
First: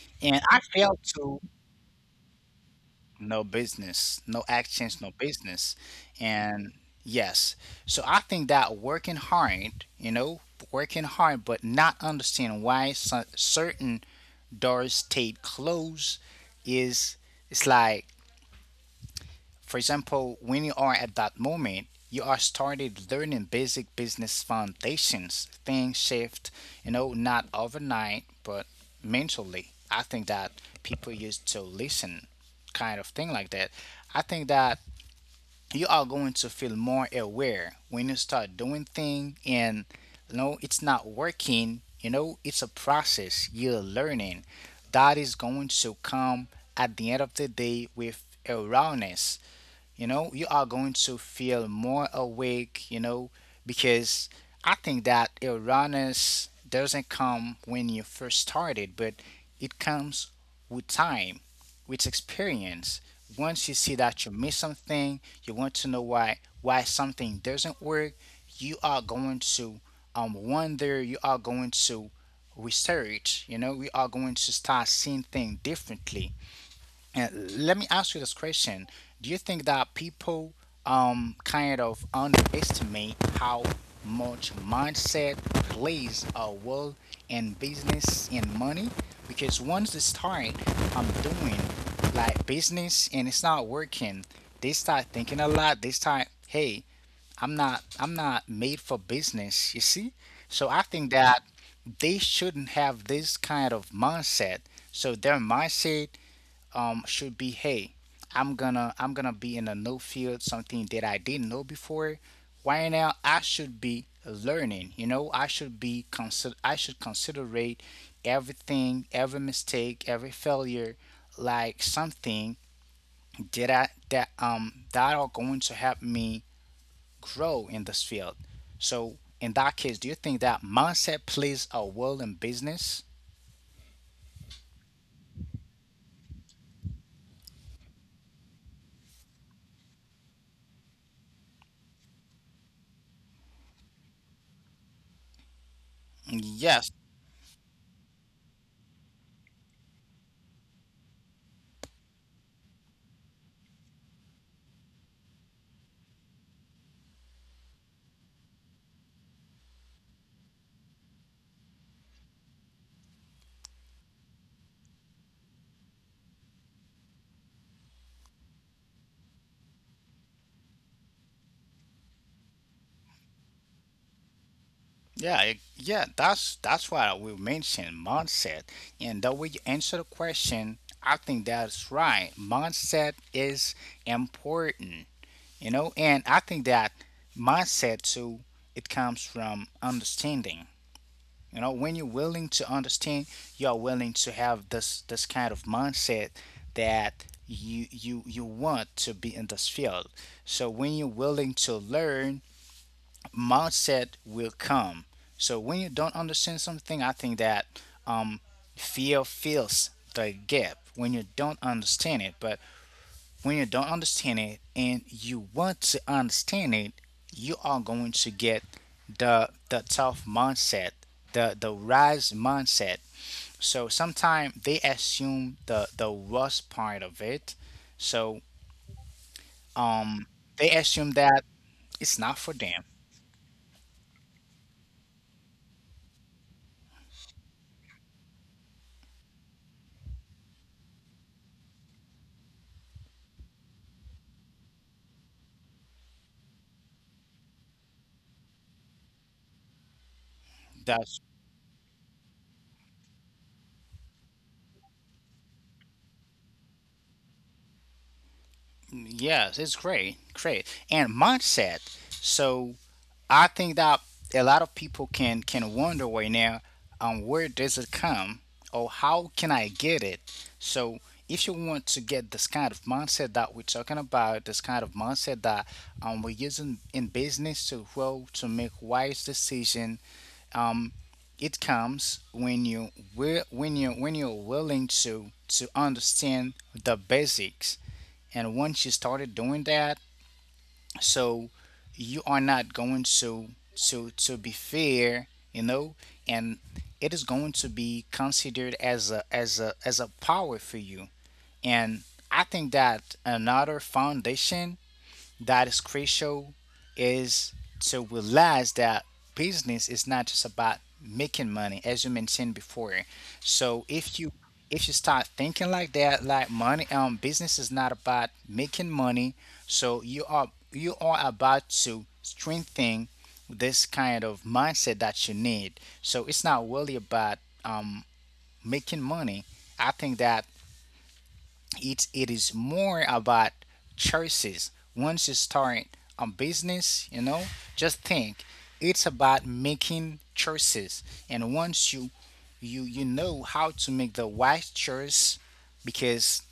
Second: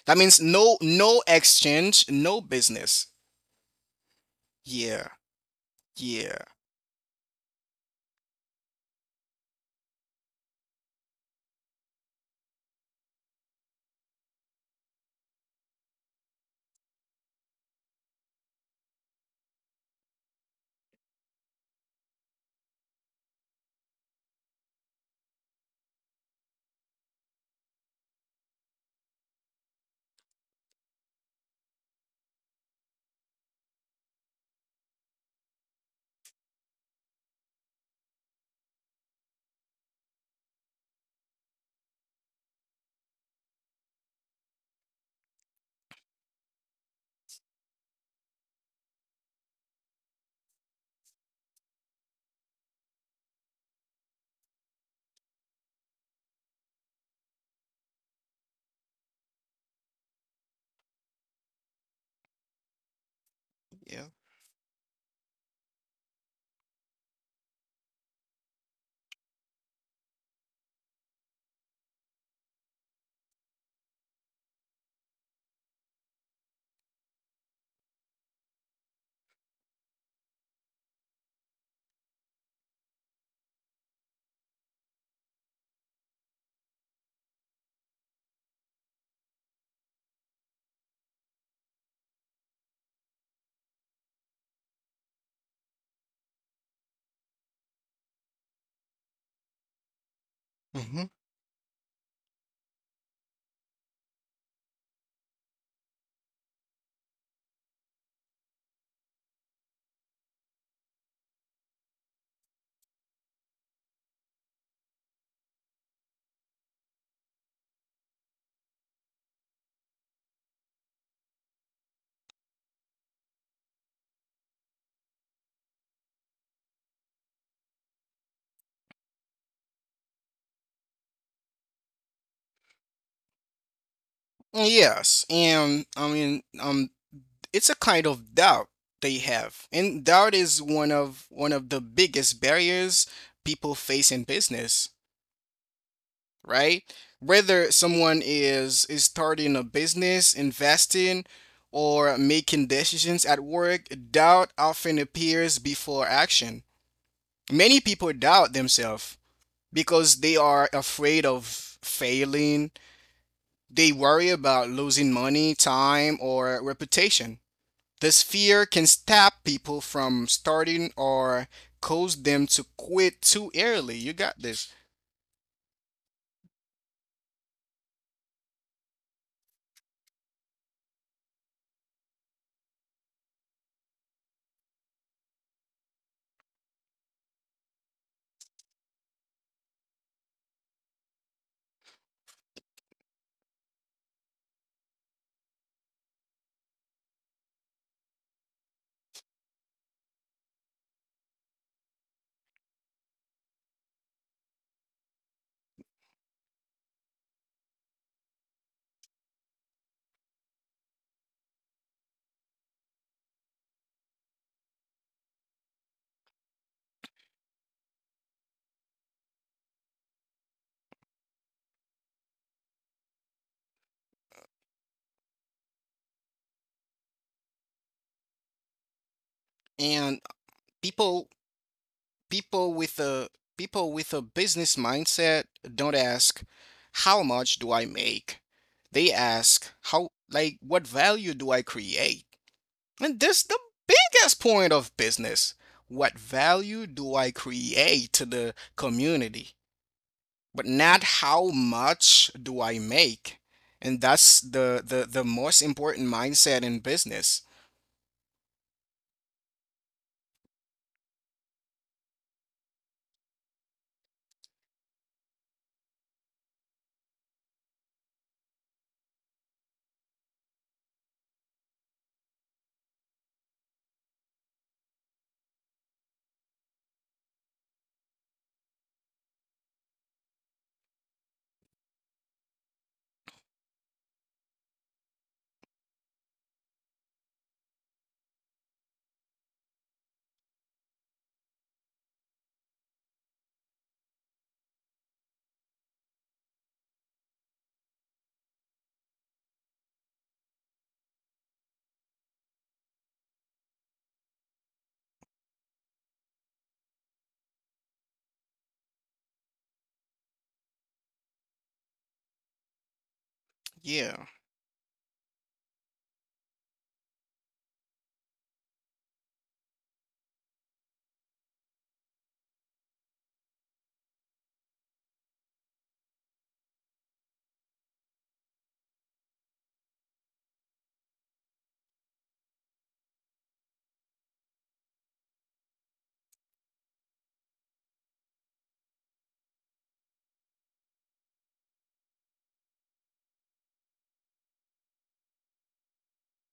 [SPEAKER 2] That means
[SPEAKER 1] and I
[SPEAKER 2] no
[SPEAKER 1] failed
[SPEAKER 2] no
[SPEAKER 1] to
[SPEAKER 2] exchange, no business.
[SPEAKER 1] no business, no actions,
[SPEAKER 2] Yeah.
[SPEAKER 1] no business.
[SPEAKER 2] Yeah.
[SPEAKER 1] And Yes, so I think that working hard, you know, working hard, but not understanding why so- certain doors stayed closed is, it's like, for example, when you are at that moment, you are started learning basic business foundations. Things shift, you know, not overnight, but mentally. I think that people used to listen, kind of thing like that. I think that you are going to feel more aware when you start doing things and you know it's not working. You know, it's a process you're learning that is going to come at the end of the day with awareness. You know, you are going to feel more awake, you know, because I think that awareness doesn't come when you first started, but it comes with time, with experience. Once you see
[SPEAKER 2] Yeah.
[SPEAKER 1] that you miss something, you want to know why, why something doesn't work, you are going to um wonder, you are going to research, you know, we are going to start seeing things differently. uh, Let me ask you this question. Do you think that people um kind of underestimate how much mindset plays a role in business and money? Because once they start um doing like business and it's not working, they start thinking a lot. They start, hey, I'm not I'm not made for business, you see? So I
[SPEAKER 2] Hmm.
[SPEAKER 1] think that they shouldn't have this kind of mindset. So their mindset, um, should be, hey, i'm gonna i'm gonna be in a new field, something that I didn't know before. Why now I should be learning, you know, i should be consider I should considerate everything, every mistake, every failure, like something that I that um that are going to help me grow in this field. So in that case, do you think that mindset plays a role in business?
[SPEAKER 2] Yes, and I mean, um, it's a kind of doubt they have, and doubt is one of one of the biggest barriers people face in business,
[SPEAKER 1] Mm,
[SPEAKER 2] right?
[SPEAKER 1] yes.
[SPEAKER 2] Whether someone is is starting a business, investing, or making decisions at work, doubt often appears before action. Many people doubt themselves because they are afraid of failing. They worry about losing money, time, or reputation. This fear can stop people from starting or cause them to quit too early. You got this.
[SPEAKER 1] Yeah, it- yeah, that's that's why we mentioned mindset. And the way you answer the question, I think that's right. Mindset is important, you know, and I think that mindset too, it comes from understanding. You know, when you're willing to understand, you're willing to have this this kind of mindset that you you you want to be in this field. So when you're willing to learn, mindset will come. So when you don't understand something, I think that um, fear fills the gap when you don't understand it. But when you don't understand it and you want to understand it, you are going to get the the tough mindset, the the rise mindset. So sometimes they assume the the worst part of it. So
[SPEAKER 2] And
[SPEAKER 1] um, they assume
[SPEAKER 2] people
[SPEAKER 1] that it's not for
[SPEAKER 2] people
[SPEAKER 1] them.
[SPEAKER 2] with a people with a business mindset don't ask, how much do I make? They ask, how, like, what value do I create? And this the biggest point of business. What value do I create to the community? But not
[SPEAKER 1] That
[SPEAKER 2] how much do I make. And that's the the the most important mindset in business.
[SPEAKER 1] yes, it's great, great. And mindset. So I think that a lot of people can can wonder right now, um, where does it come or how can I get it? So if you want to get this kind of mindset that we're talking about, this kind of mindset that, um, we're using in business to grow, to make wise decision, um, it comes when you wi- when you when you're willing to to understand the basics. And once you started doing that, so you are not going to to to be fair, you know. And it is going to be considered as a as a as a power for you. And I think that another foundation that is crucial is to realize that business is not just about making money, as you mentioned before. So if
[SPEAKER 2] Yeah,
[SPEAKER 1] you, if you start thinking like that, like money, um, business is not about making money, so you are you are about to strengthen this kind of mindset that you need. So it's not really about, um, making money. I think that it it is more about choices. Once you start a business, you know, just think it's about making choices. And once you, you you know how to make the right choice. Because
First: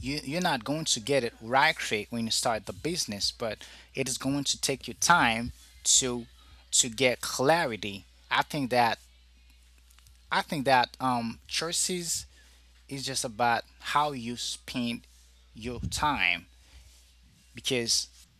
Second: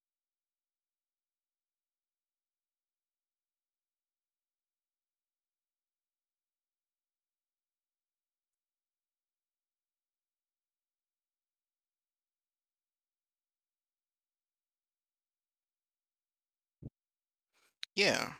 [SPEAKER 1] you, you're not going to get it right quick when you start the business, but it is going to take you time to to get clarity. I think that i think that um choices, it's just about how you spend your time, because
[SPEAKER 2] yeah.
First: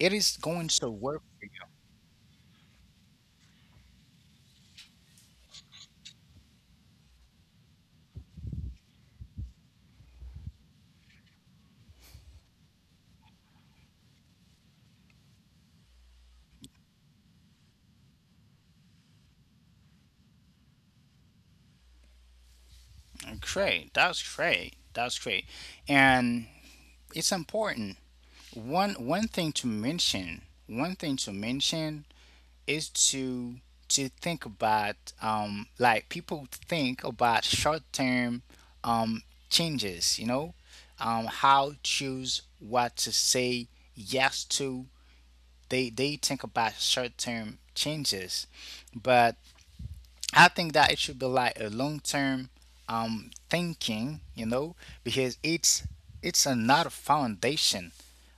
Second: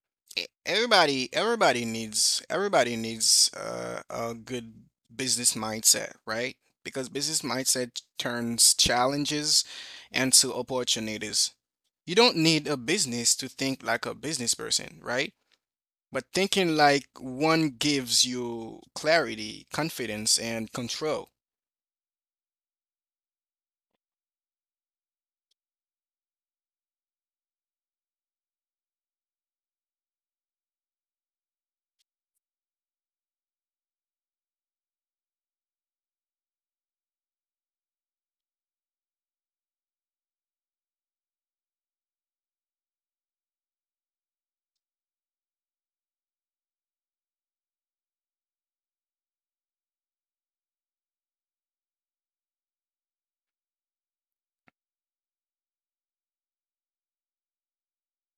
[SPEAKER 1] it is
[SPEAKER 2] E-
[SPEAKER 1] going to work
[SPEAKER 2] Everybody
[SPEAKER 1] for you.
[SPEAKER 2] everybody needs everybody needs uh, a good business mindset, right? Because business mindset turns challenges into opportunities. You don't need a business to think like a business person, right? But thinking like one gives you clarity, confidence, and control.
[SPEAKER 1] Great. That's great. That's great. And it's important. One one thing to mention, one thing to mention is to to think about, um, like people think about short term, um changes, you know? Um how choose what to say yes to. They they think about short term changes, but I think that it should be like a long term, um thinking, you know, because it's it's another foundation.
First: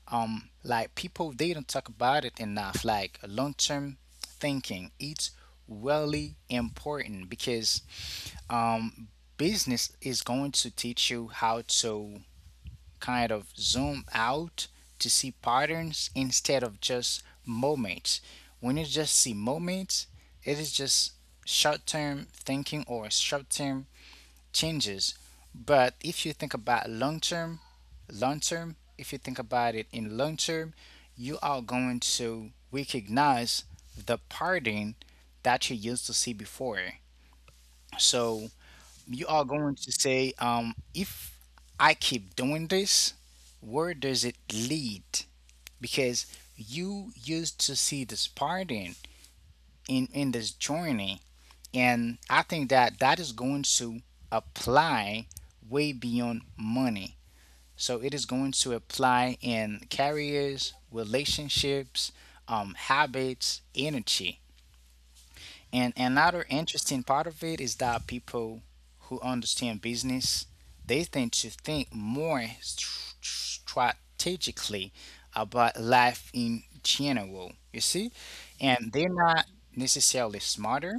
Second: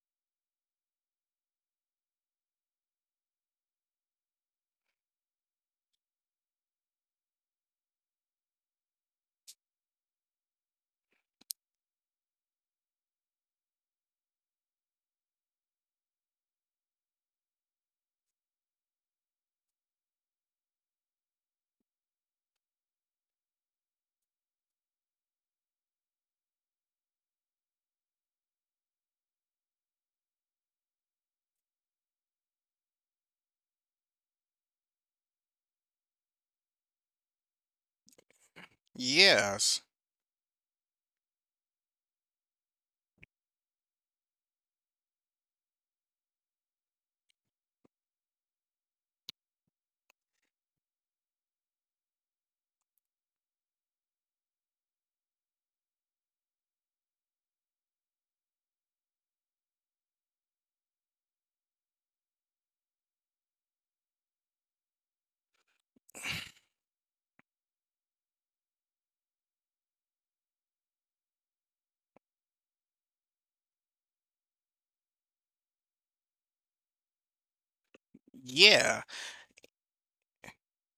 [SPEAKER 1] Um, like people, they don't talk about it enough. Like long term thinking. It's really important because, um business is going to teach you how to kind of zoom out to see patterns instead of just moments. When you just see moments, it is just short term thinking or short term changes. But if you think about long term, long term, if you think about it in long term, you are going to recognize the pattern that you used to see before. So you are going
[SPEAKER 2] Yes.
[SPEAKER 1] to say, um, if I keep doing this, where does it lead? Because you used to see this pattern in, in this journey. And I think that that is going to apply way beyond money. So it is going to apply in careers, relationships, um, habits, energy. And another interesting part of it is that people who understand business, they tend to think more str- strategically about life in general, you see? And
[SPEAKER 2] Yeah.
[SPEAKER 1] they're not necessarily smarter.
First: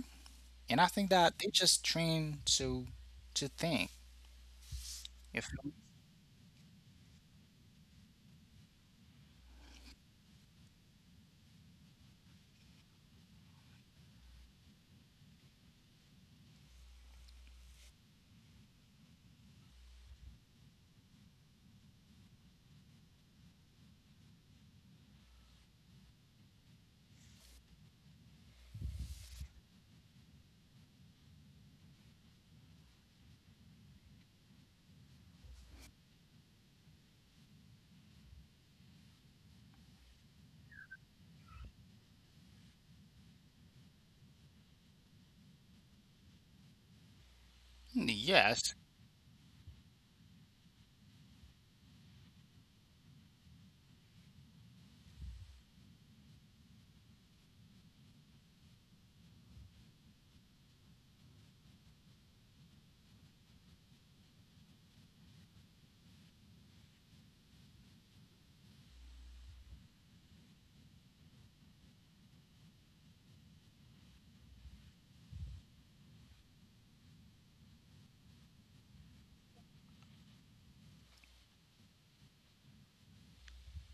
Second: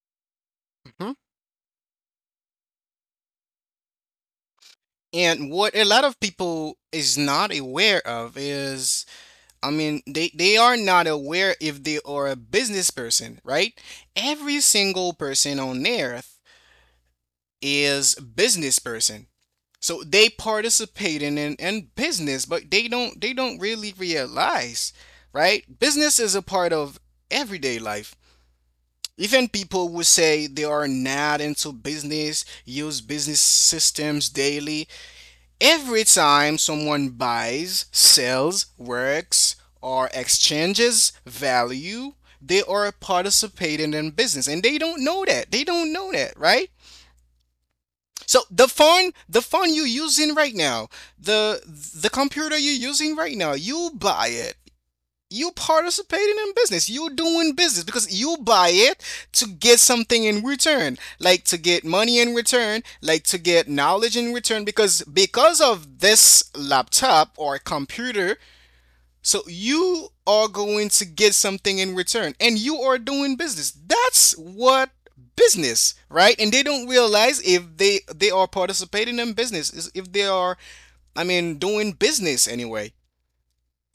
[SPEAKER 1] And I think
[SPEAKER 2] Hmm.
[SPEAKER 1] that they just train to to think. If
[SPEAKER 2] And what a lot of people is not aware of is, I mean, they, they are not aware if they are a business person, right? Every single person on earth is business person. So they participating in in business, but they don't they don't really realize, right? Business is a part of everyday life. Even people who say they are not into business, use business systems daily. Every time someone buys, sells, works, or exchanges value, they are participating in business. And they don't know that. They don't know that, right? So the
[SPEAKER 1] yes,
[SPEAKER 2] phone, the phone you using right now, the the computer you're using right now, you buy it. You participating in business. You doing business because you buy it to get something in return, like to get money in return, like to get knowledge in return. Because because of this laptop or computer, so you are going to get something in return and you are doing business. That's what business, right? And they don't realize if they they are participating in business, is if they are, I mean doing business anyway.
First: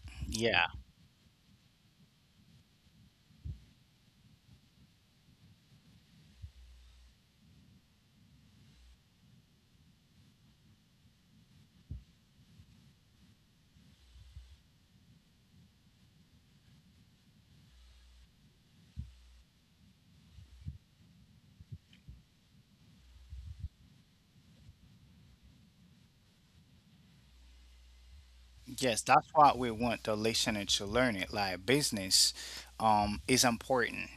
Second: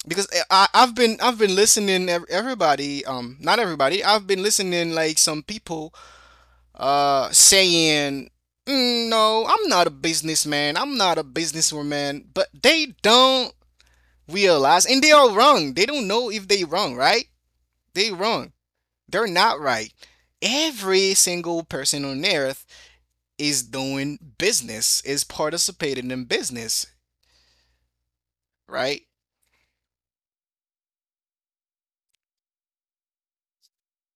[SPEAKER 2] Because
[SPEAKER 1] yeah,
[SPEAKER 2] I, I've been I've been listening everybody um not everybody I've been listening like some people uh saying, "Mm, no, I'm not a businessman, I'm not a businesswoman," but they don't realize, and they are wrong. They don't know if they wrong, right, they wrong. They're not right. Every single person on earth is doing business, is participating in business,
[SPEAKER 1] yes,
[SPEAKER 2] right?
[SPEAKER 1] that's what we want the listener to learn it. Like business, um, is important.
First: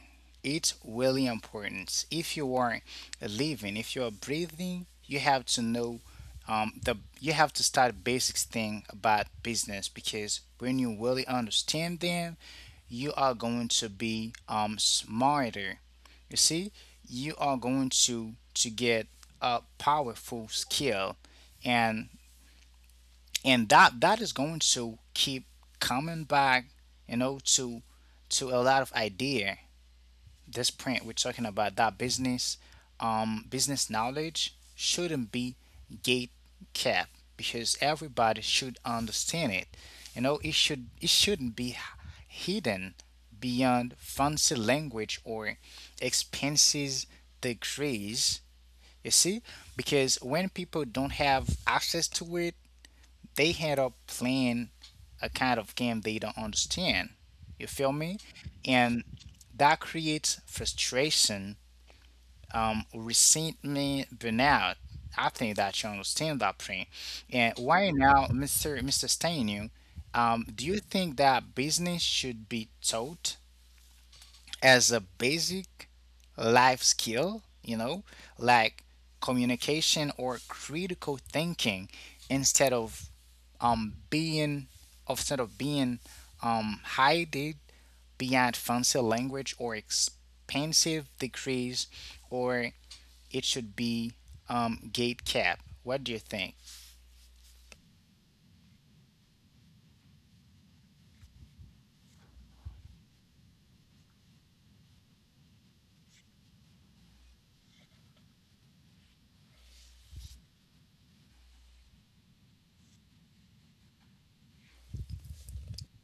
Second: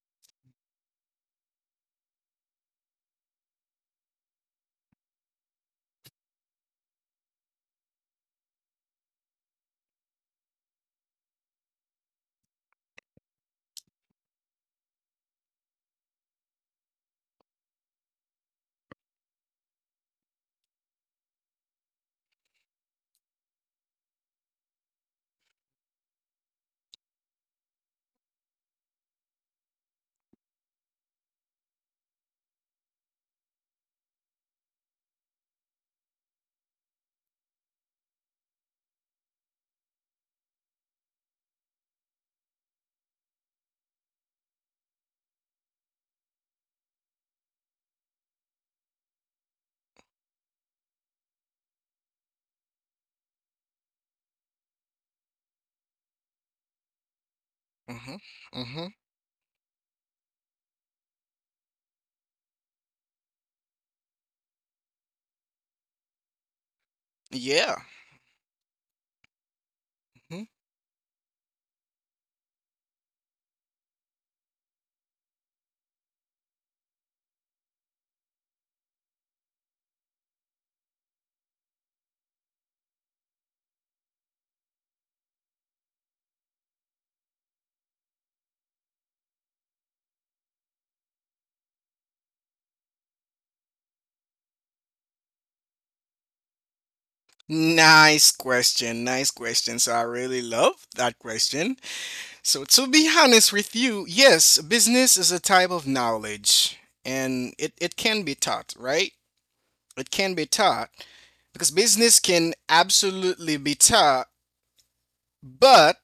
[SPEAKER 1] It's really important. If you are living, if you are breathing, you have to know, um, the, you have to start basics thing about business, because when you really understand them, you are going to be, um, smarter. You see, you are going to to get a powerful skill. and and that that is going to keep coming back, you know, to to a lot of idea this print we're talking about, that business, um, business knowledge shouldn't be gate kept, because everybody should understand it. You know, it should, it shouldn't be hidden beyond fancy language or expenses degrees, you see, because when people don't have access to it, they end up playing a kind of game they don't understand. You feel
[SPEAKER 2] Mm-hmm.
[SPEAKER 1] me?
[SPEAKER 2] Mm-hmm.
[SPEAKER 1] And that creates frustration, um, resentment, burnout. I think that you understand that, Prince. And
[SPEAKER 2] Yeah.
[SPEAKER 1] why now, Mr. Mister Stainu, um,
[SPEAKER 2] Mhm.
[SPEAKER 1] do you think that business should be taught as a basic life skill, you know, like communication or critical thinking, instead of, um being, instead of being, um, hided behind fancy language or expensive degrees, or it should be, um, gate cap? What do you think?
[SPEAKER 2] Nice question. Nice question. So I really love that question. So to be honest with you, yes, business is a type of knowledge and it, it can be taught, right? It can be taught because business can absolutely be taught, but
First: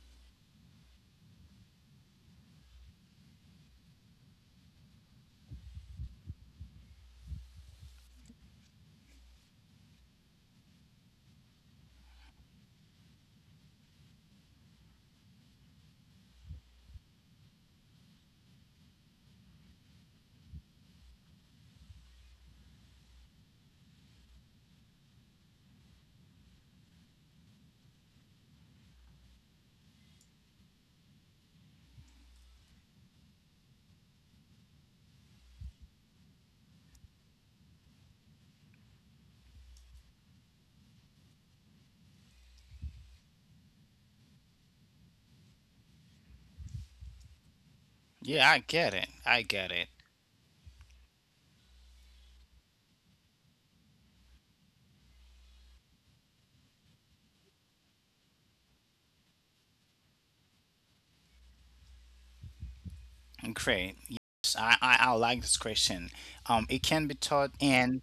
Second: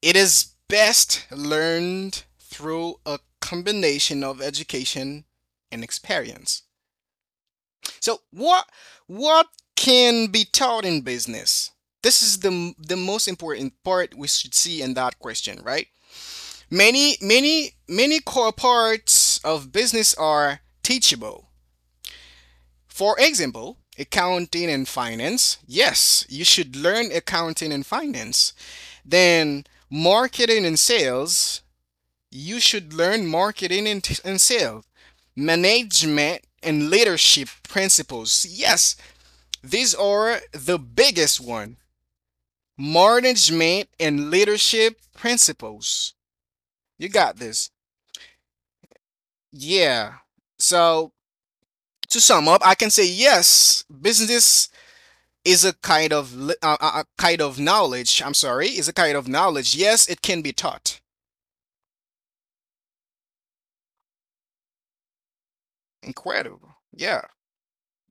[SPEAKER 2] it is best learned through a combination of education and experience. So what what can be taught in business? This is the the most important part we should see in that question, right? Many many many core parts of business are teachable. For example, accounting and finance. Yes, you should learn accounting and finance. Then marketing and sales. You should learn marketing and, and sales, management and leadership principles. Yes, these are the biggest one. Management and leadership principles. You got this.
[SPEAKER 1] Yeah, I get it. I get it.
[SPEAKER 2] Yeah. So to sum up, I can say yes, business is a kind of li- uh, uh, a kind of knowledge. I'm sorry, is a kind of knowledge. Yes, it can be taught.
[SPEAKER 1] Great. Yes, I, I, I like this question. Um,
[SPEAKER 2] Incredible.
[SPEAKER 1] it can
[SPEAKER 2] Yeah.
[SPEAKER 1] be taught in.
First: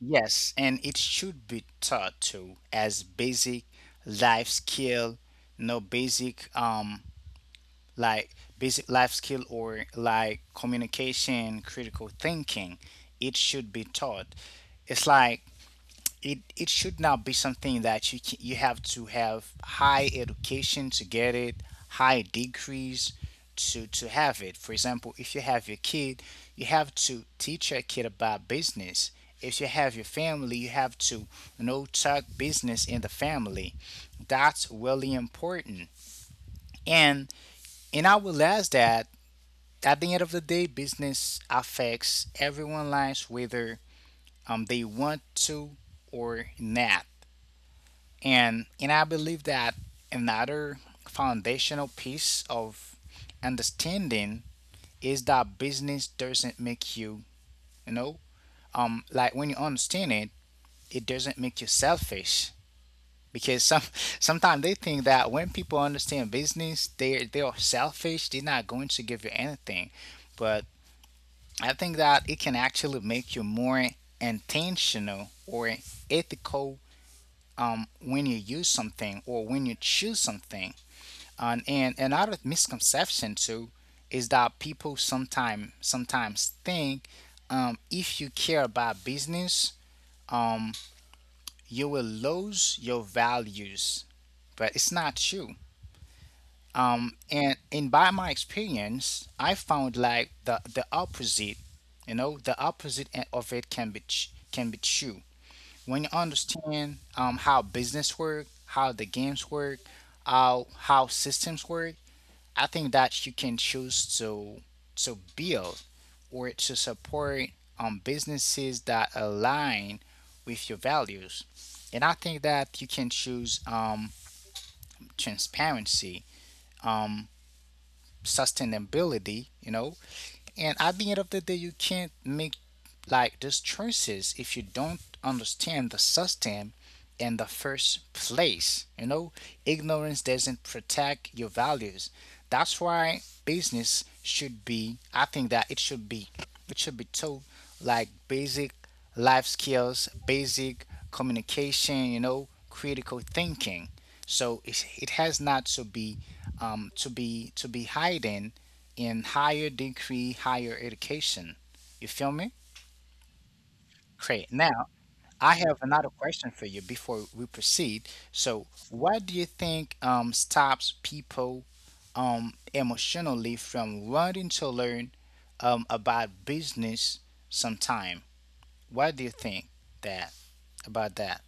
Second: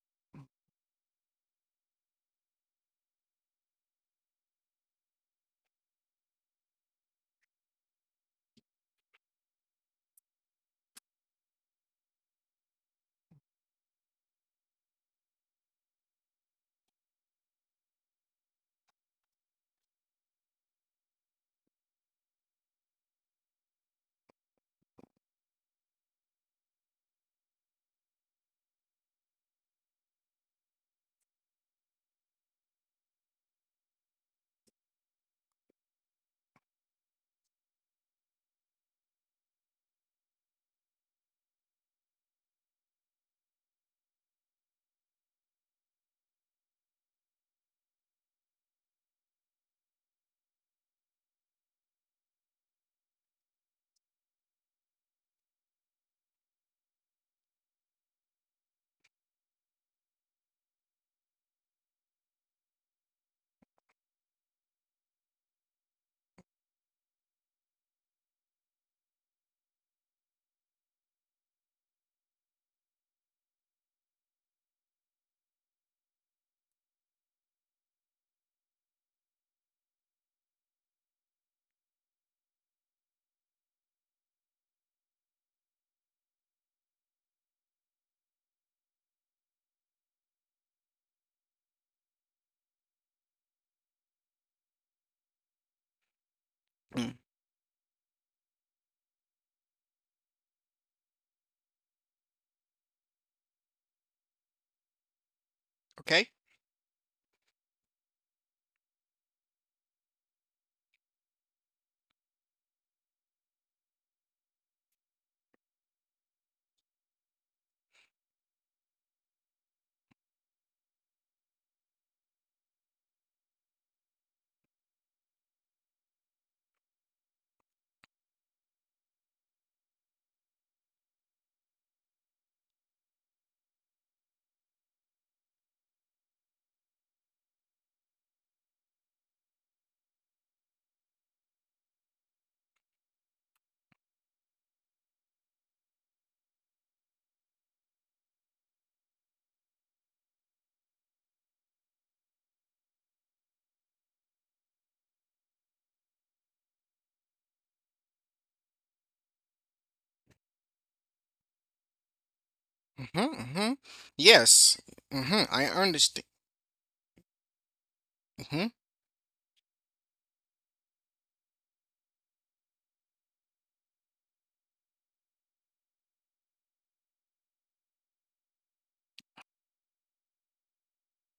[SPEAKER 1] Yes, and it should be taught too as basic life skill, no basic, um, like basic life skill or like communication, critical thinking. It should be taught. It's like it it should not be something that you can, you have to have high education to get it, high degrees to to have it. For example, if you have your kid, you have to teach your kid about business. If you have your family, you have to, you know, talk business in the family. That's really important. And and I will ask that at the end of the day, business affects everyone's lives, whether, um, they want to or not. And and I believe that another foundational piece of understanding is that business doesn't make you, you know, um, like when you understand it, it doesn't make you selfish. Because some sometimes they think that when people understand business, they they are selfish, they're not going to give you anything. But I think that it can actually make you more intentional or ethical, um, when you use something or when you choose something. And, and another misconception too is that people sometimes sometimes think, um, if you care about business, um, you will lose your values, but it's not true. Um,
[SPEAKER 2] Mm.
[SPEAKER 1] and and by my experience, I found like the the opposite. You know, the opposite e- of it can be tr- can be true. When you
[SPEAKER 2] Okay.
[SPEAKER 1] understand, um, how business work, how the games work, how how systems work, I think that you can choose to to build or to support, um, businesses that align with your values. And I think that you can choose, um, transparency, um, sustainability, you know, and at the end of the day, you can't make like those choices if you don't understand the system in the first place. You know, ignorance doesn't protect your values. That's why business should be, I think that it should be, it should be taught like basic life skills, basic communication, you know, critical thinking. So it, it has not to be, um, to be to be hiding in higher degree, higher education. You feel me?
[SPEAKER 2] Mm-hmm, mm-hmm.
[SPEAKER 1] Great. Now,
[SPEAKER 2] Yes. Mm-hmm.
[SPEAKER 1] I
[SPEAKER 2] I
[SPEAKER 1] have another
[SPEAKER 2] understand.
[SPEAKER 1] question for you before we proceed. So,
[SPEAKER 2] Mm-hmm.
[SPEAKER 1] what do you think um, stops people um, emotionally from wanting to learn um, about business sometime? What do you think that about that?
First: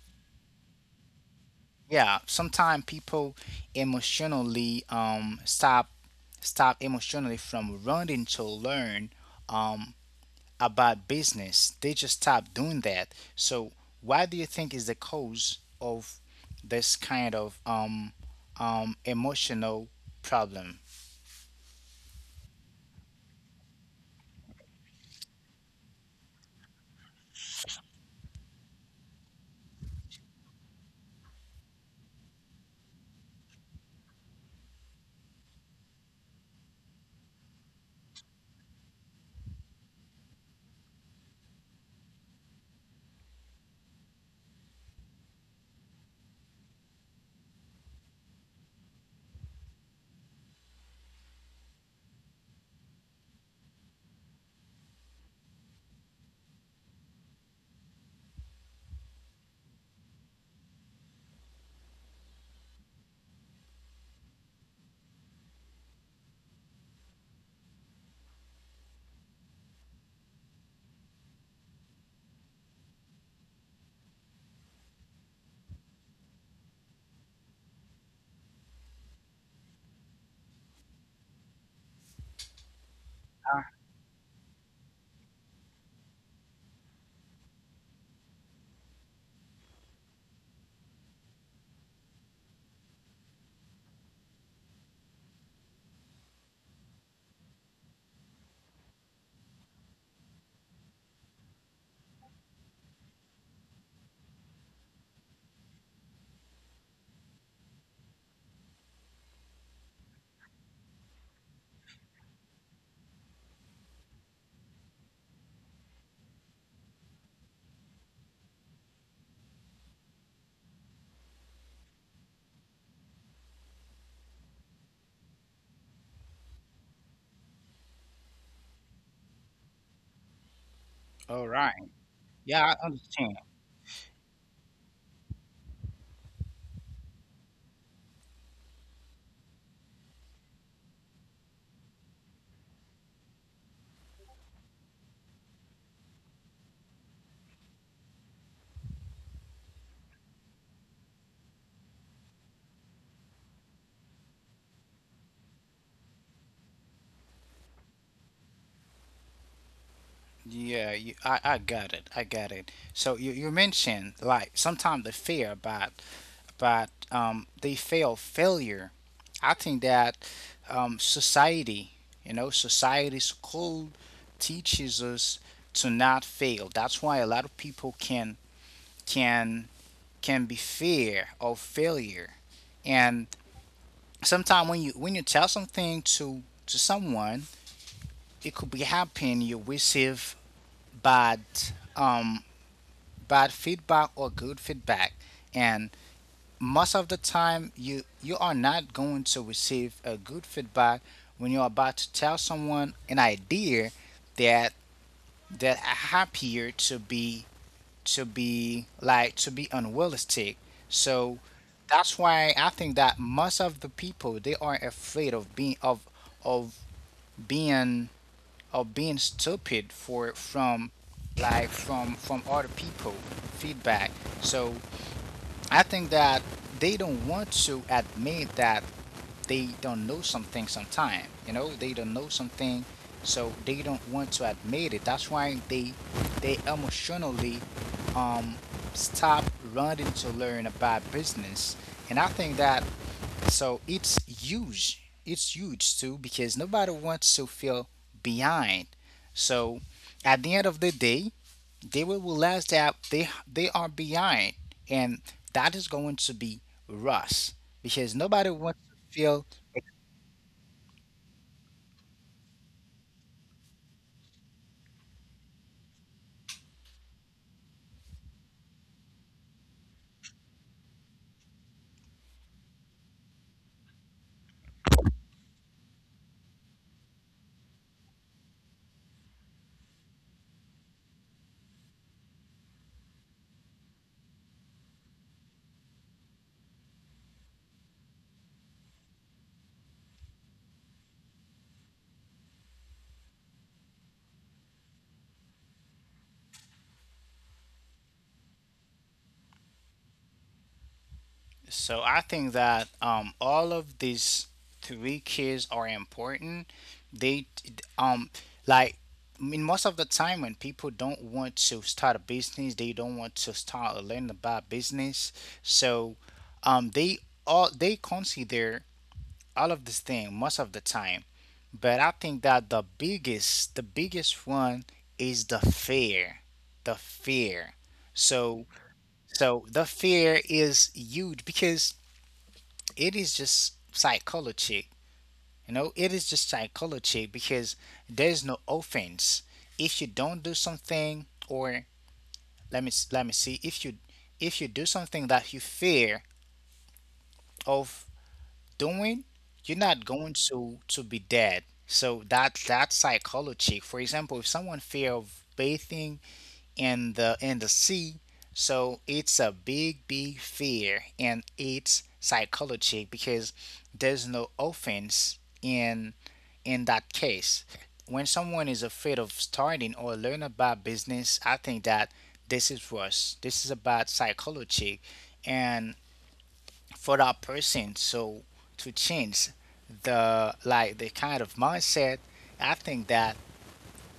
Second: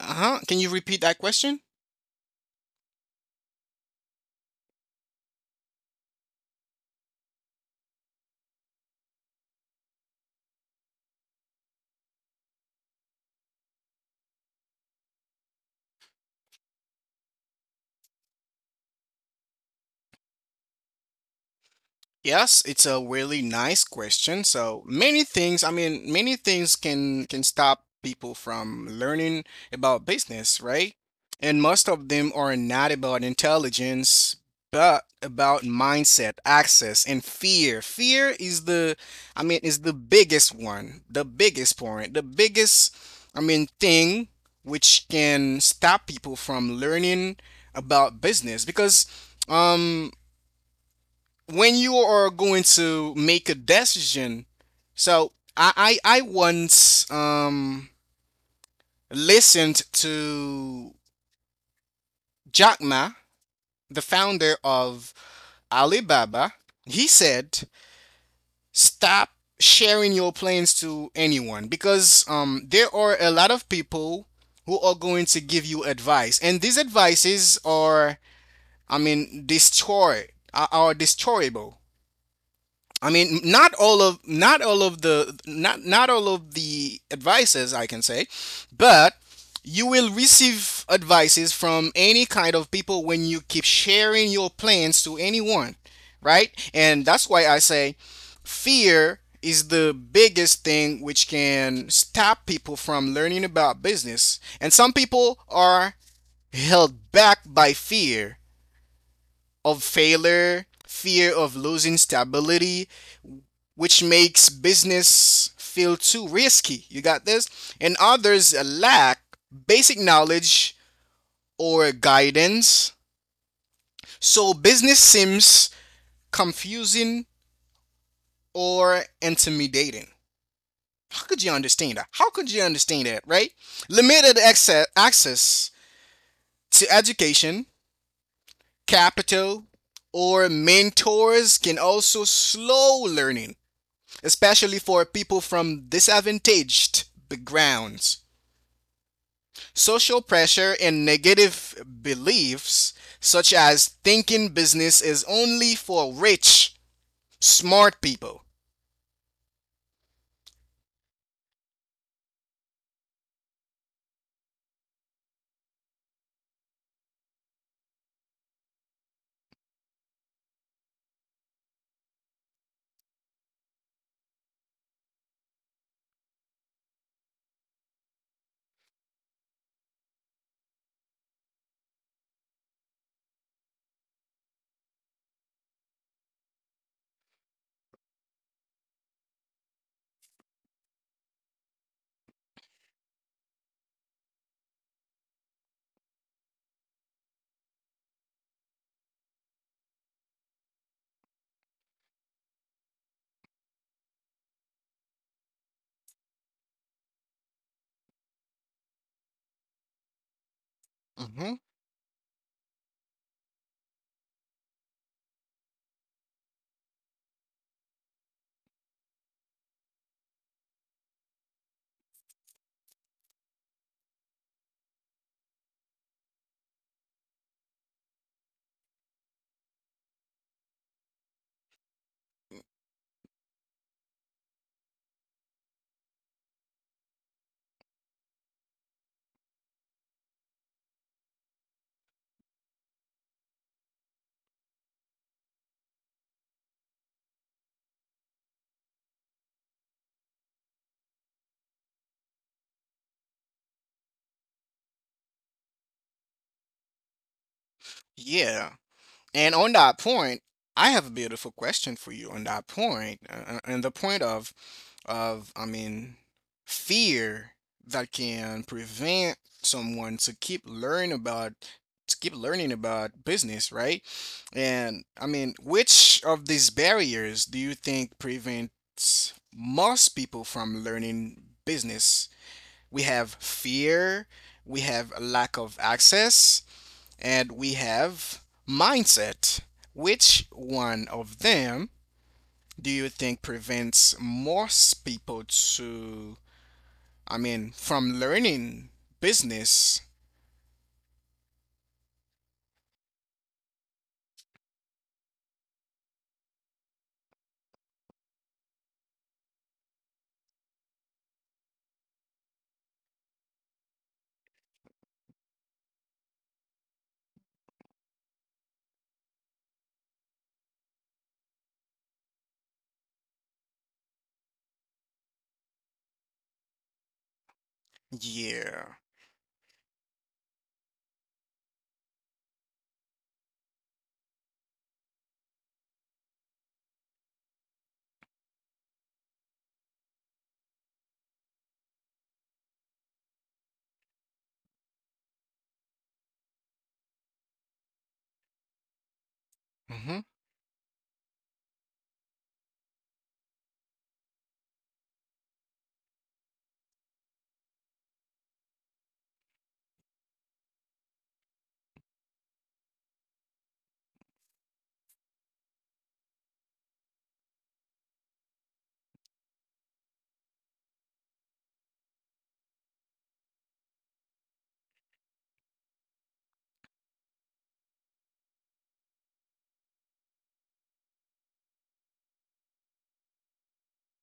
[SPEAKER 2] Uh-huh. Can you repeat that question?
[SPEAKER 1] Yeah, sometimes people emotionally um, stop stop emotionally from wanting to learn um, about business. They just stopped doing that. So what do you think is the cause of this kind of um um emotional problem?
[SPEAKER 2] Yes, it's a really nice question. So many things, I mean, many things can can stop people from learning about business, right? And most of them are not about intelligence, but about mindset, access, and fear. Fear is the, I mean, is the biggest one, the biggest point, the biggest, I mean, thing which can stop people from learning about business because um when you are going to make a decision, so I I, I once um listened to Jack Ma, the founder of Alibaba. He said, "Stop sharing your plans to anyone because um there are a lot of people who are going to give you advice, and these advices are, I mean, destroy are, are destroyable. I mean, not all of not all of the not not all of the advices I can say, but you will receive advices from any kind of people when you keep sharing your plans to anyone, right? And that's why I say fear is the biggest thing which can stop people from learning about business. And some people are held back by fear of failure, fear of losing stability, which makes business feel too risky. You got this? And others lack basic knowledge or guidance. So business seems confusing or intimidating. How could
[SPEAKER 1] All
[SPEAKER 2] you
[SPEAKER 1] right.
[SPEAKER 2] understand that? How could you
[SPEAKER 1] Yeah, I
[SPEAKER 2] understand that,
[SPEAKER 1] understand.
[SPEAKER 2] right? Limited access, access to education, capital, or mentors can also slow learning, especially for people from disadvantaged backgrounds. Social pressure and negative beliefs, such as thinking business is only for rich, smart people.
[SPEAKER 1] Yeah, you, I, I got it. I got it. So you, you mentioned like sometimes they fear but but um they fail failure. I think that um society, you know, society school teaches us to not fail. That's why a lot of people can can can be fear of failure and sometimes when you when you tell something to to someone it could be happening you receive bad um bad feedback or good feedback, and most of the time you you are not going to receive a good feedback when you're about to tell someone an idea that that are happier to be to be like to be unrealistic. So
[SPEAKER 2] hmm
[SPEAKER 1] that's why I think that most of the people they are afraid of being of of being of being stupid for from like from from other people feedback. So I think that they don't want to admit that they don't know something sometime. You know, they don't know something, so they don't want to admit it. That's why they they emotionally um, stop running to learn about business. And I think that so it's huge. It's huge too because nobody wants to feel behind. So at the end of the day, they will realize that they they are behind, and that is going to be rust because nobody
[SPEAKER 2] Yeah.
[SPEAKER 1] wants to feel.
[SPEAKER 2] And on that point, I have a beautiful question for you on that point, uh, and the point of, of I mean, fear that can prevent someone to keep learning about to keep learning about business, right? And I mean, which of these barriers do you think prevents most people from learning business? We have fear, we have a lack of access, and we have mindset. Which one of them do you think prevents most people to, I mean, from learning business?
[SPEAKER 1] So I think that um, all of these three keys are important. They um like I mean most of the time when people don't want to start a business, they don't want to start or learn about business. So um they all they consider all of this thing most of the time. But I think that the biggest the biggest one is the fear. The fear. So
[SPEAKER 2] Yeah.
[SPEAKER 1] so the fear is huge because it is just psychology. You know, it is just psychology because there's no offense. If you don't do something, or let me let me see, if you if you do something that you fear of doing, you're not
[SPEAKER 2] hmm
[SPEAKER 1] going to to be dead. So that that's psychology. For example, if someone fear of bathing, in the in the sea. So it's a big, big fear, and it's psychological because there's no offense in in that case. When someone is afraid of starting or learn about business, I think that this is worse. This is about psychology, and for that person, so to change the like the kind of mindset, I think that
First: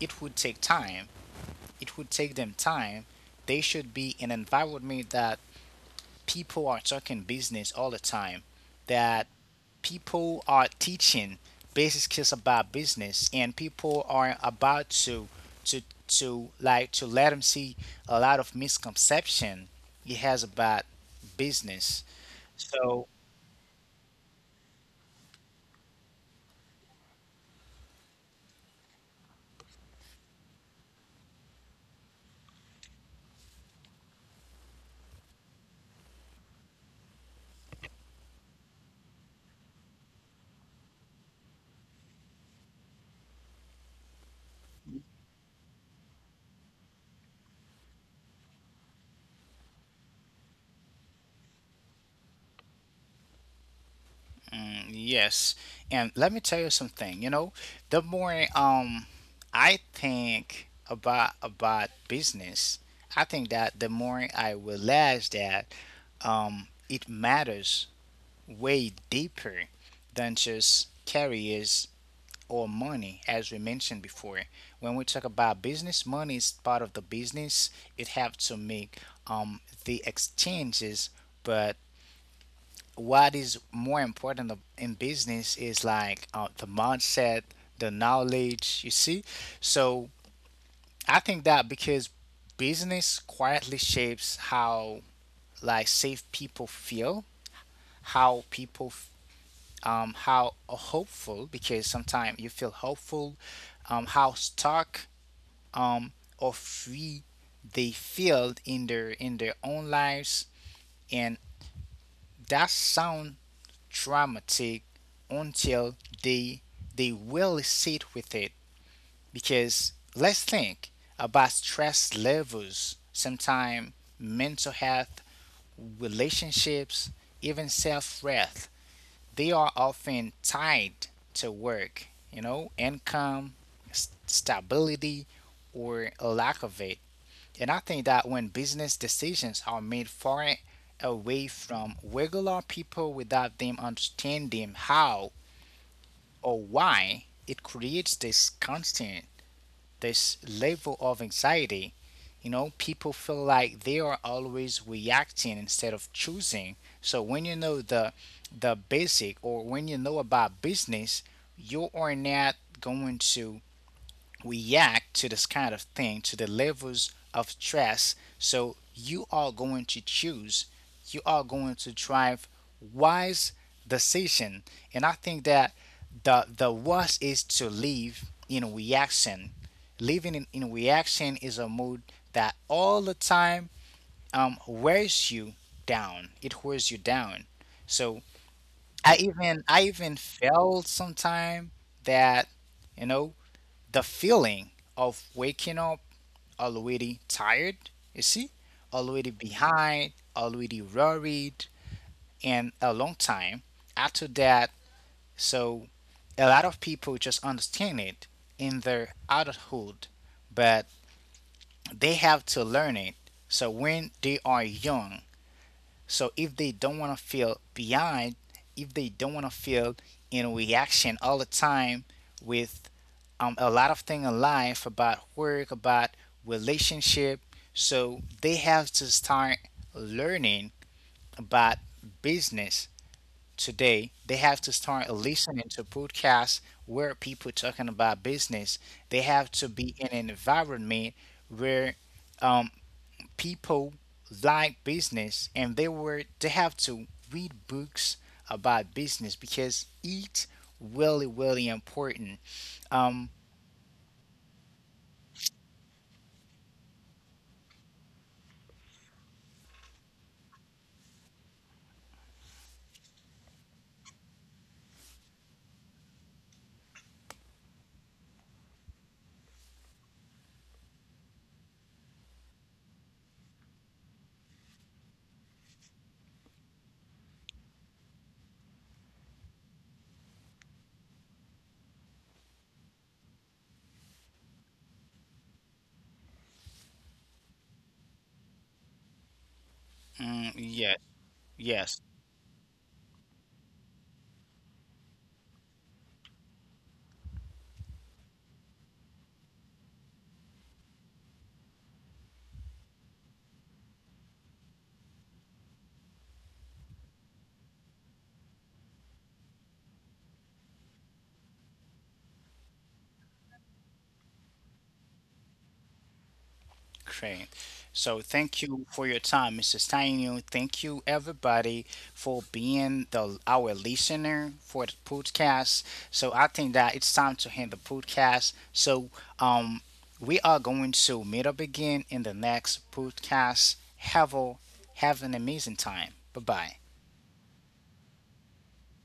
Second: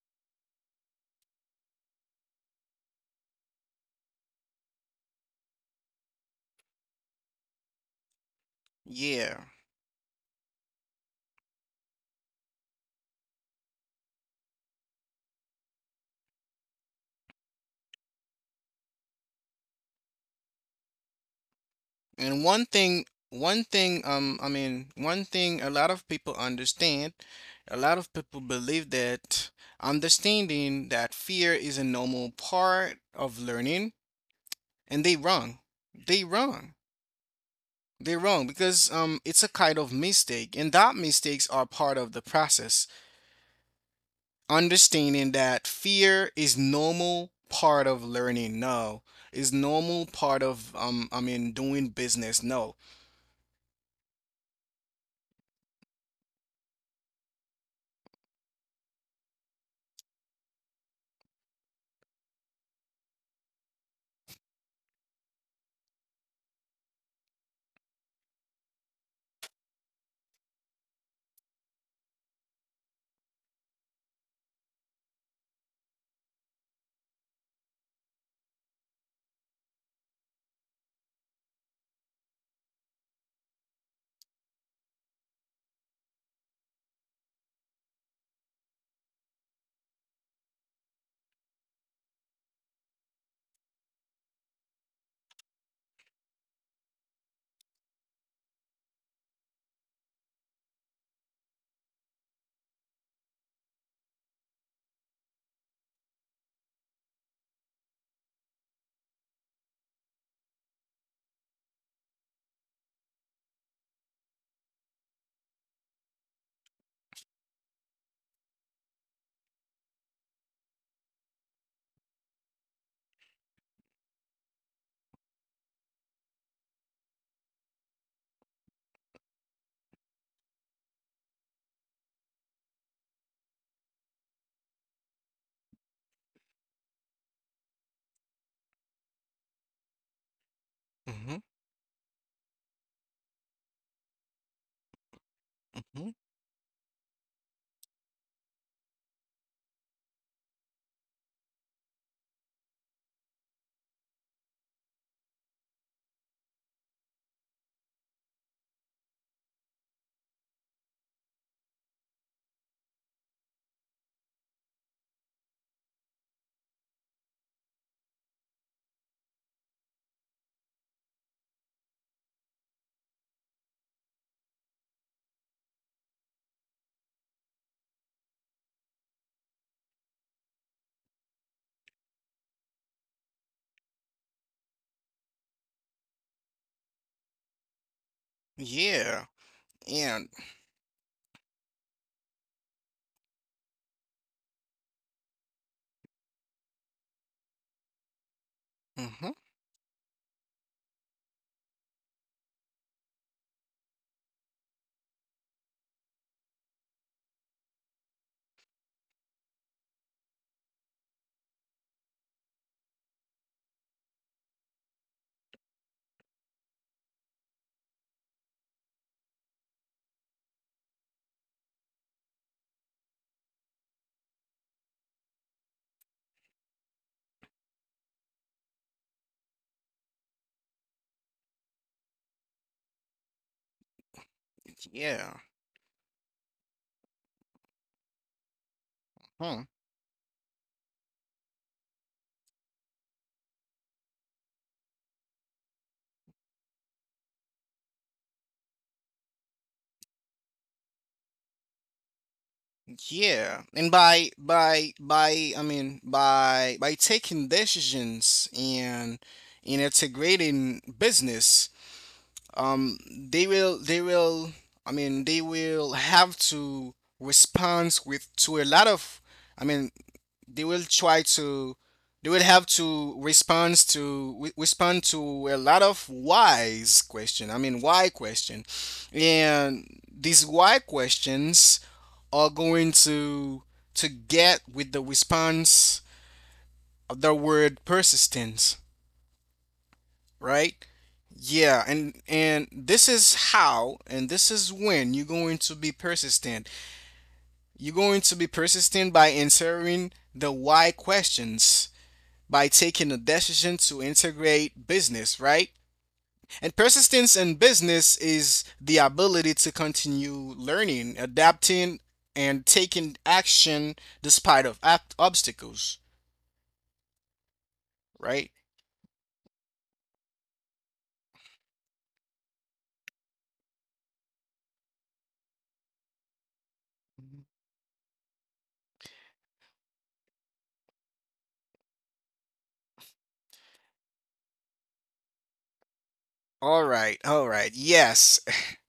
[SPEAKER 1] it would take time it would take them time. They should be in an environment that people are talking business all the time, that
[SPEAKER 2] Yeah.
[SPEAKER 1] people are teaching basic skills about business, and people are about to to to like to let them see a lot of misconception he has about business.
[SPEAKER 2] And one
[SPEAKER 1] So
[SPEAKER 2] thing, one thing, um, I mean, one thing a lot of people understand, a lot of people believe that understanding that fear is a normal part of learning, and they wrong. They wrong. They're wrong because um, it's a kind of mistake, and that mistakes are part of the process. Understanding that fear is normal part of learning. No, is normal part of um, I mean, doing business. No.
[SPEAKER 1] mm, yes. And let me tell you something, you know, the more um I think about about business, I think that the more I realize that um it matters way deeper than just carriers or money as we mentioned before. When we talk about business, money is part of the business. It have to make um the exchanges, but what is more important of- in business is like uh, the mindset, the knowledge, you see? So I think that because business quietly shapes how like safe people feel, how people f- um how uh, hopeful because sometimes you feel hopeful, um how stuck um or free they feel in their in their own lives, and that sound traumatic until they they will sit with it because let's think about stress levels, sometimes mental health, relationships, even self-worth, they are often tied to work, you know, income, s- stability, or a lack of it. And I think that when business decisions are made far
[SPEAKER 2] Mm-hmm.
[SPEAKER 1] away from regular people without them understanding how
[SPEAKER 2] Mm-hmm.
[SPEAKER 1] or why, it creates this constant, this level of anxiety. You know, people feel like they are always reacting instead of choosing. So when you know the the basic or when you know about business, you are not going to react to this kind of thing, to the levels of stress. So you are going to choose, you are going to drive wise decision. And I think that the the worst is to live in reaction. Living in, in reaction is a mood that all the time um, wears you down. It wears you down. So I
[SPEAKER 2] Yeah.
[SPEAKER 1] even I even
[SPEAKER 2] And
[SPEAKER 1] felt sometime that you know the feeling of waking up already tired, you see, already
[SPEAKER 2] mm-hmm.
[SPEAKER 1] behind, already worried, and a long time after that. So a lot of people just understand it in their adulthood, but they have to learn it. So when they are young, so if they don't want to feel behind, if they don't want to feel in reaction all the time with um, a lot of things in life about work, about relationship. So they have to start learning about business today. They have to start
[SPEAKER 2] Yeah.
[SPEAKER 1] listening to podcasts where people talking about business. They have
[SPEAKER 2] Huh.
[SPEAKER 1] to be in an environment where um, people like business, and they were they have to read books about business because it's really really important um
[SPEAKER 2] Yeah. And by by by I mean by by taking decisions and and integrating business um they will they will I mean they will have to respond with to a lot of I mean they will try to they will have to respond to re- respond to a lot of whys question I mean why question and these why questions are going to to get with the response of the word persistence,
[SPEAKER 1] mm,
[SPEAKER 2] right?
[SPEAKER 1] yeah.
[SPEAKER 2] Yeah,
[SPEAKER 1] Yes,
[SPEAKER 2] and and this is how, and this is when you're going to be persistent. You're going to be persistent by answering the why questions, by taking a decision to integrate business, right? And persistence in business is the ability to continue learning, adapting, and taking action despite of ab- obstacles,
[SPEAKER 1] great. So
[SPEAKER 2] right?
[SPEAKER 1] thank you for your time, mister Steinu. Thank you everybody for being the our listener for the podcast. So I think that it's time to end the podcast. So um we are going to meet up again in the next podcast. Have a have an amazing time. Bye bye.
[SPEAKER 2] All right, all right. Yes,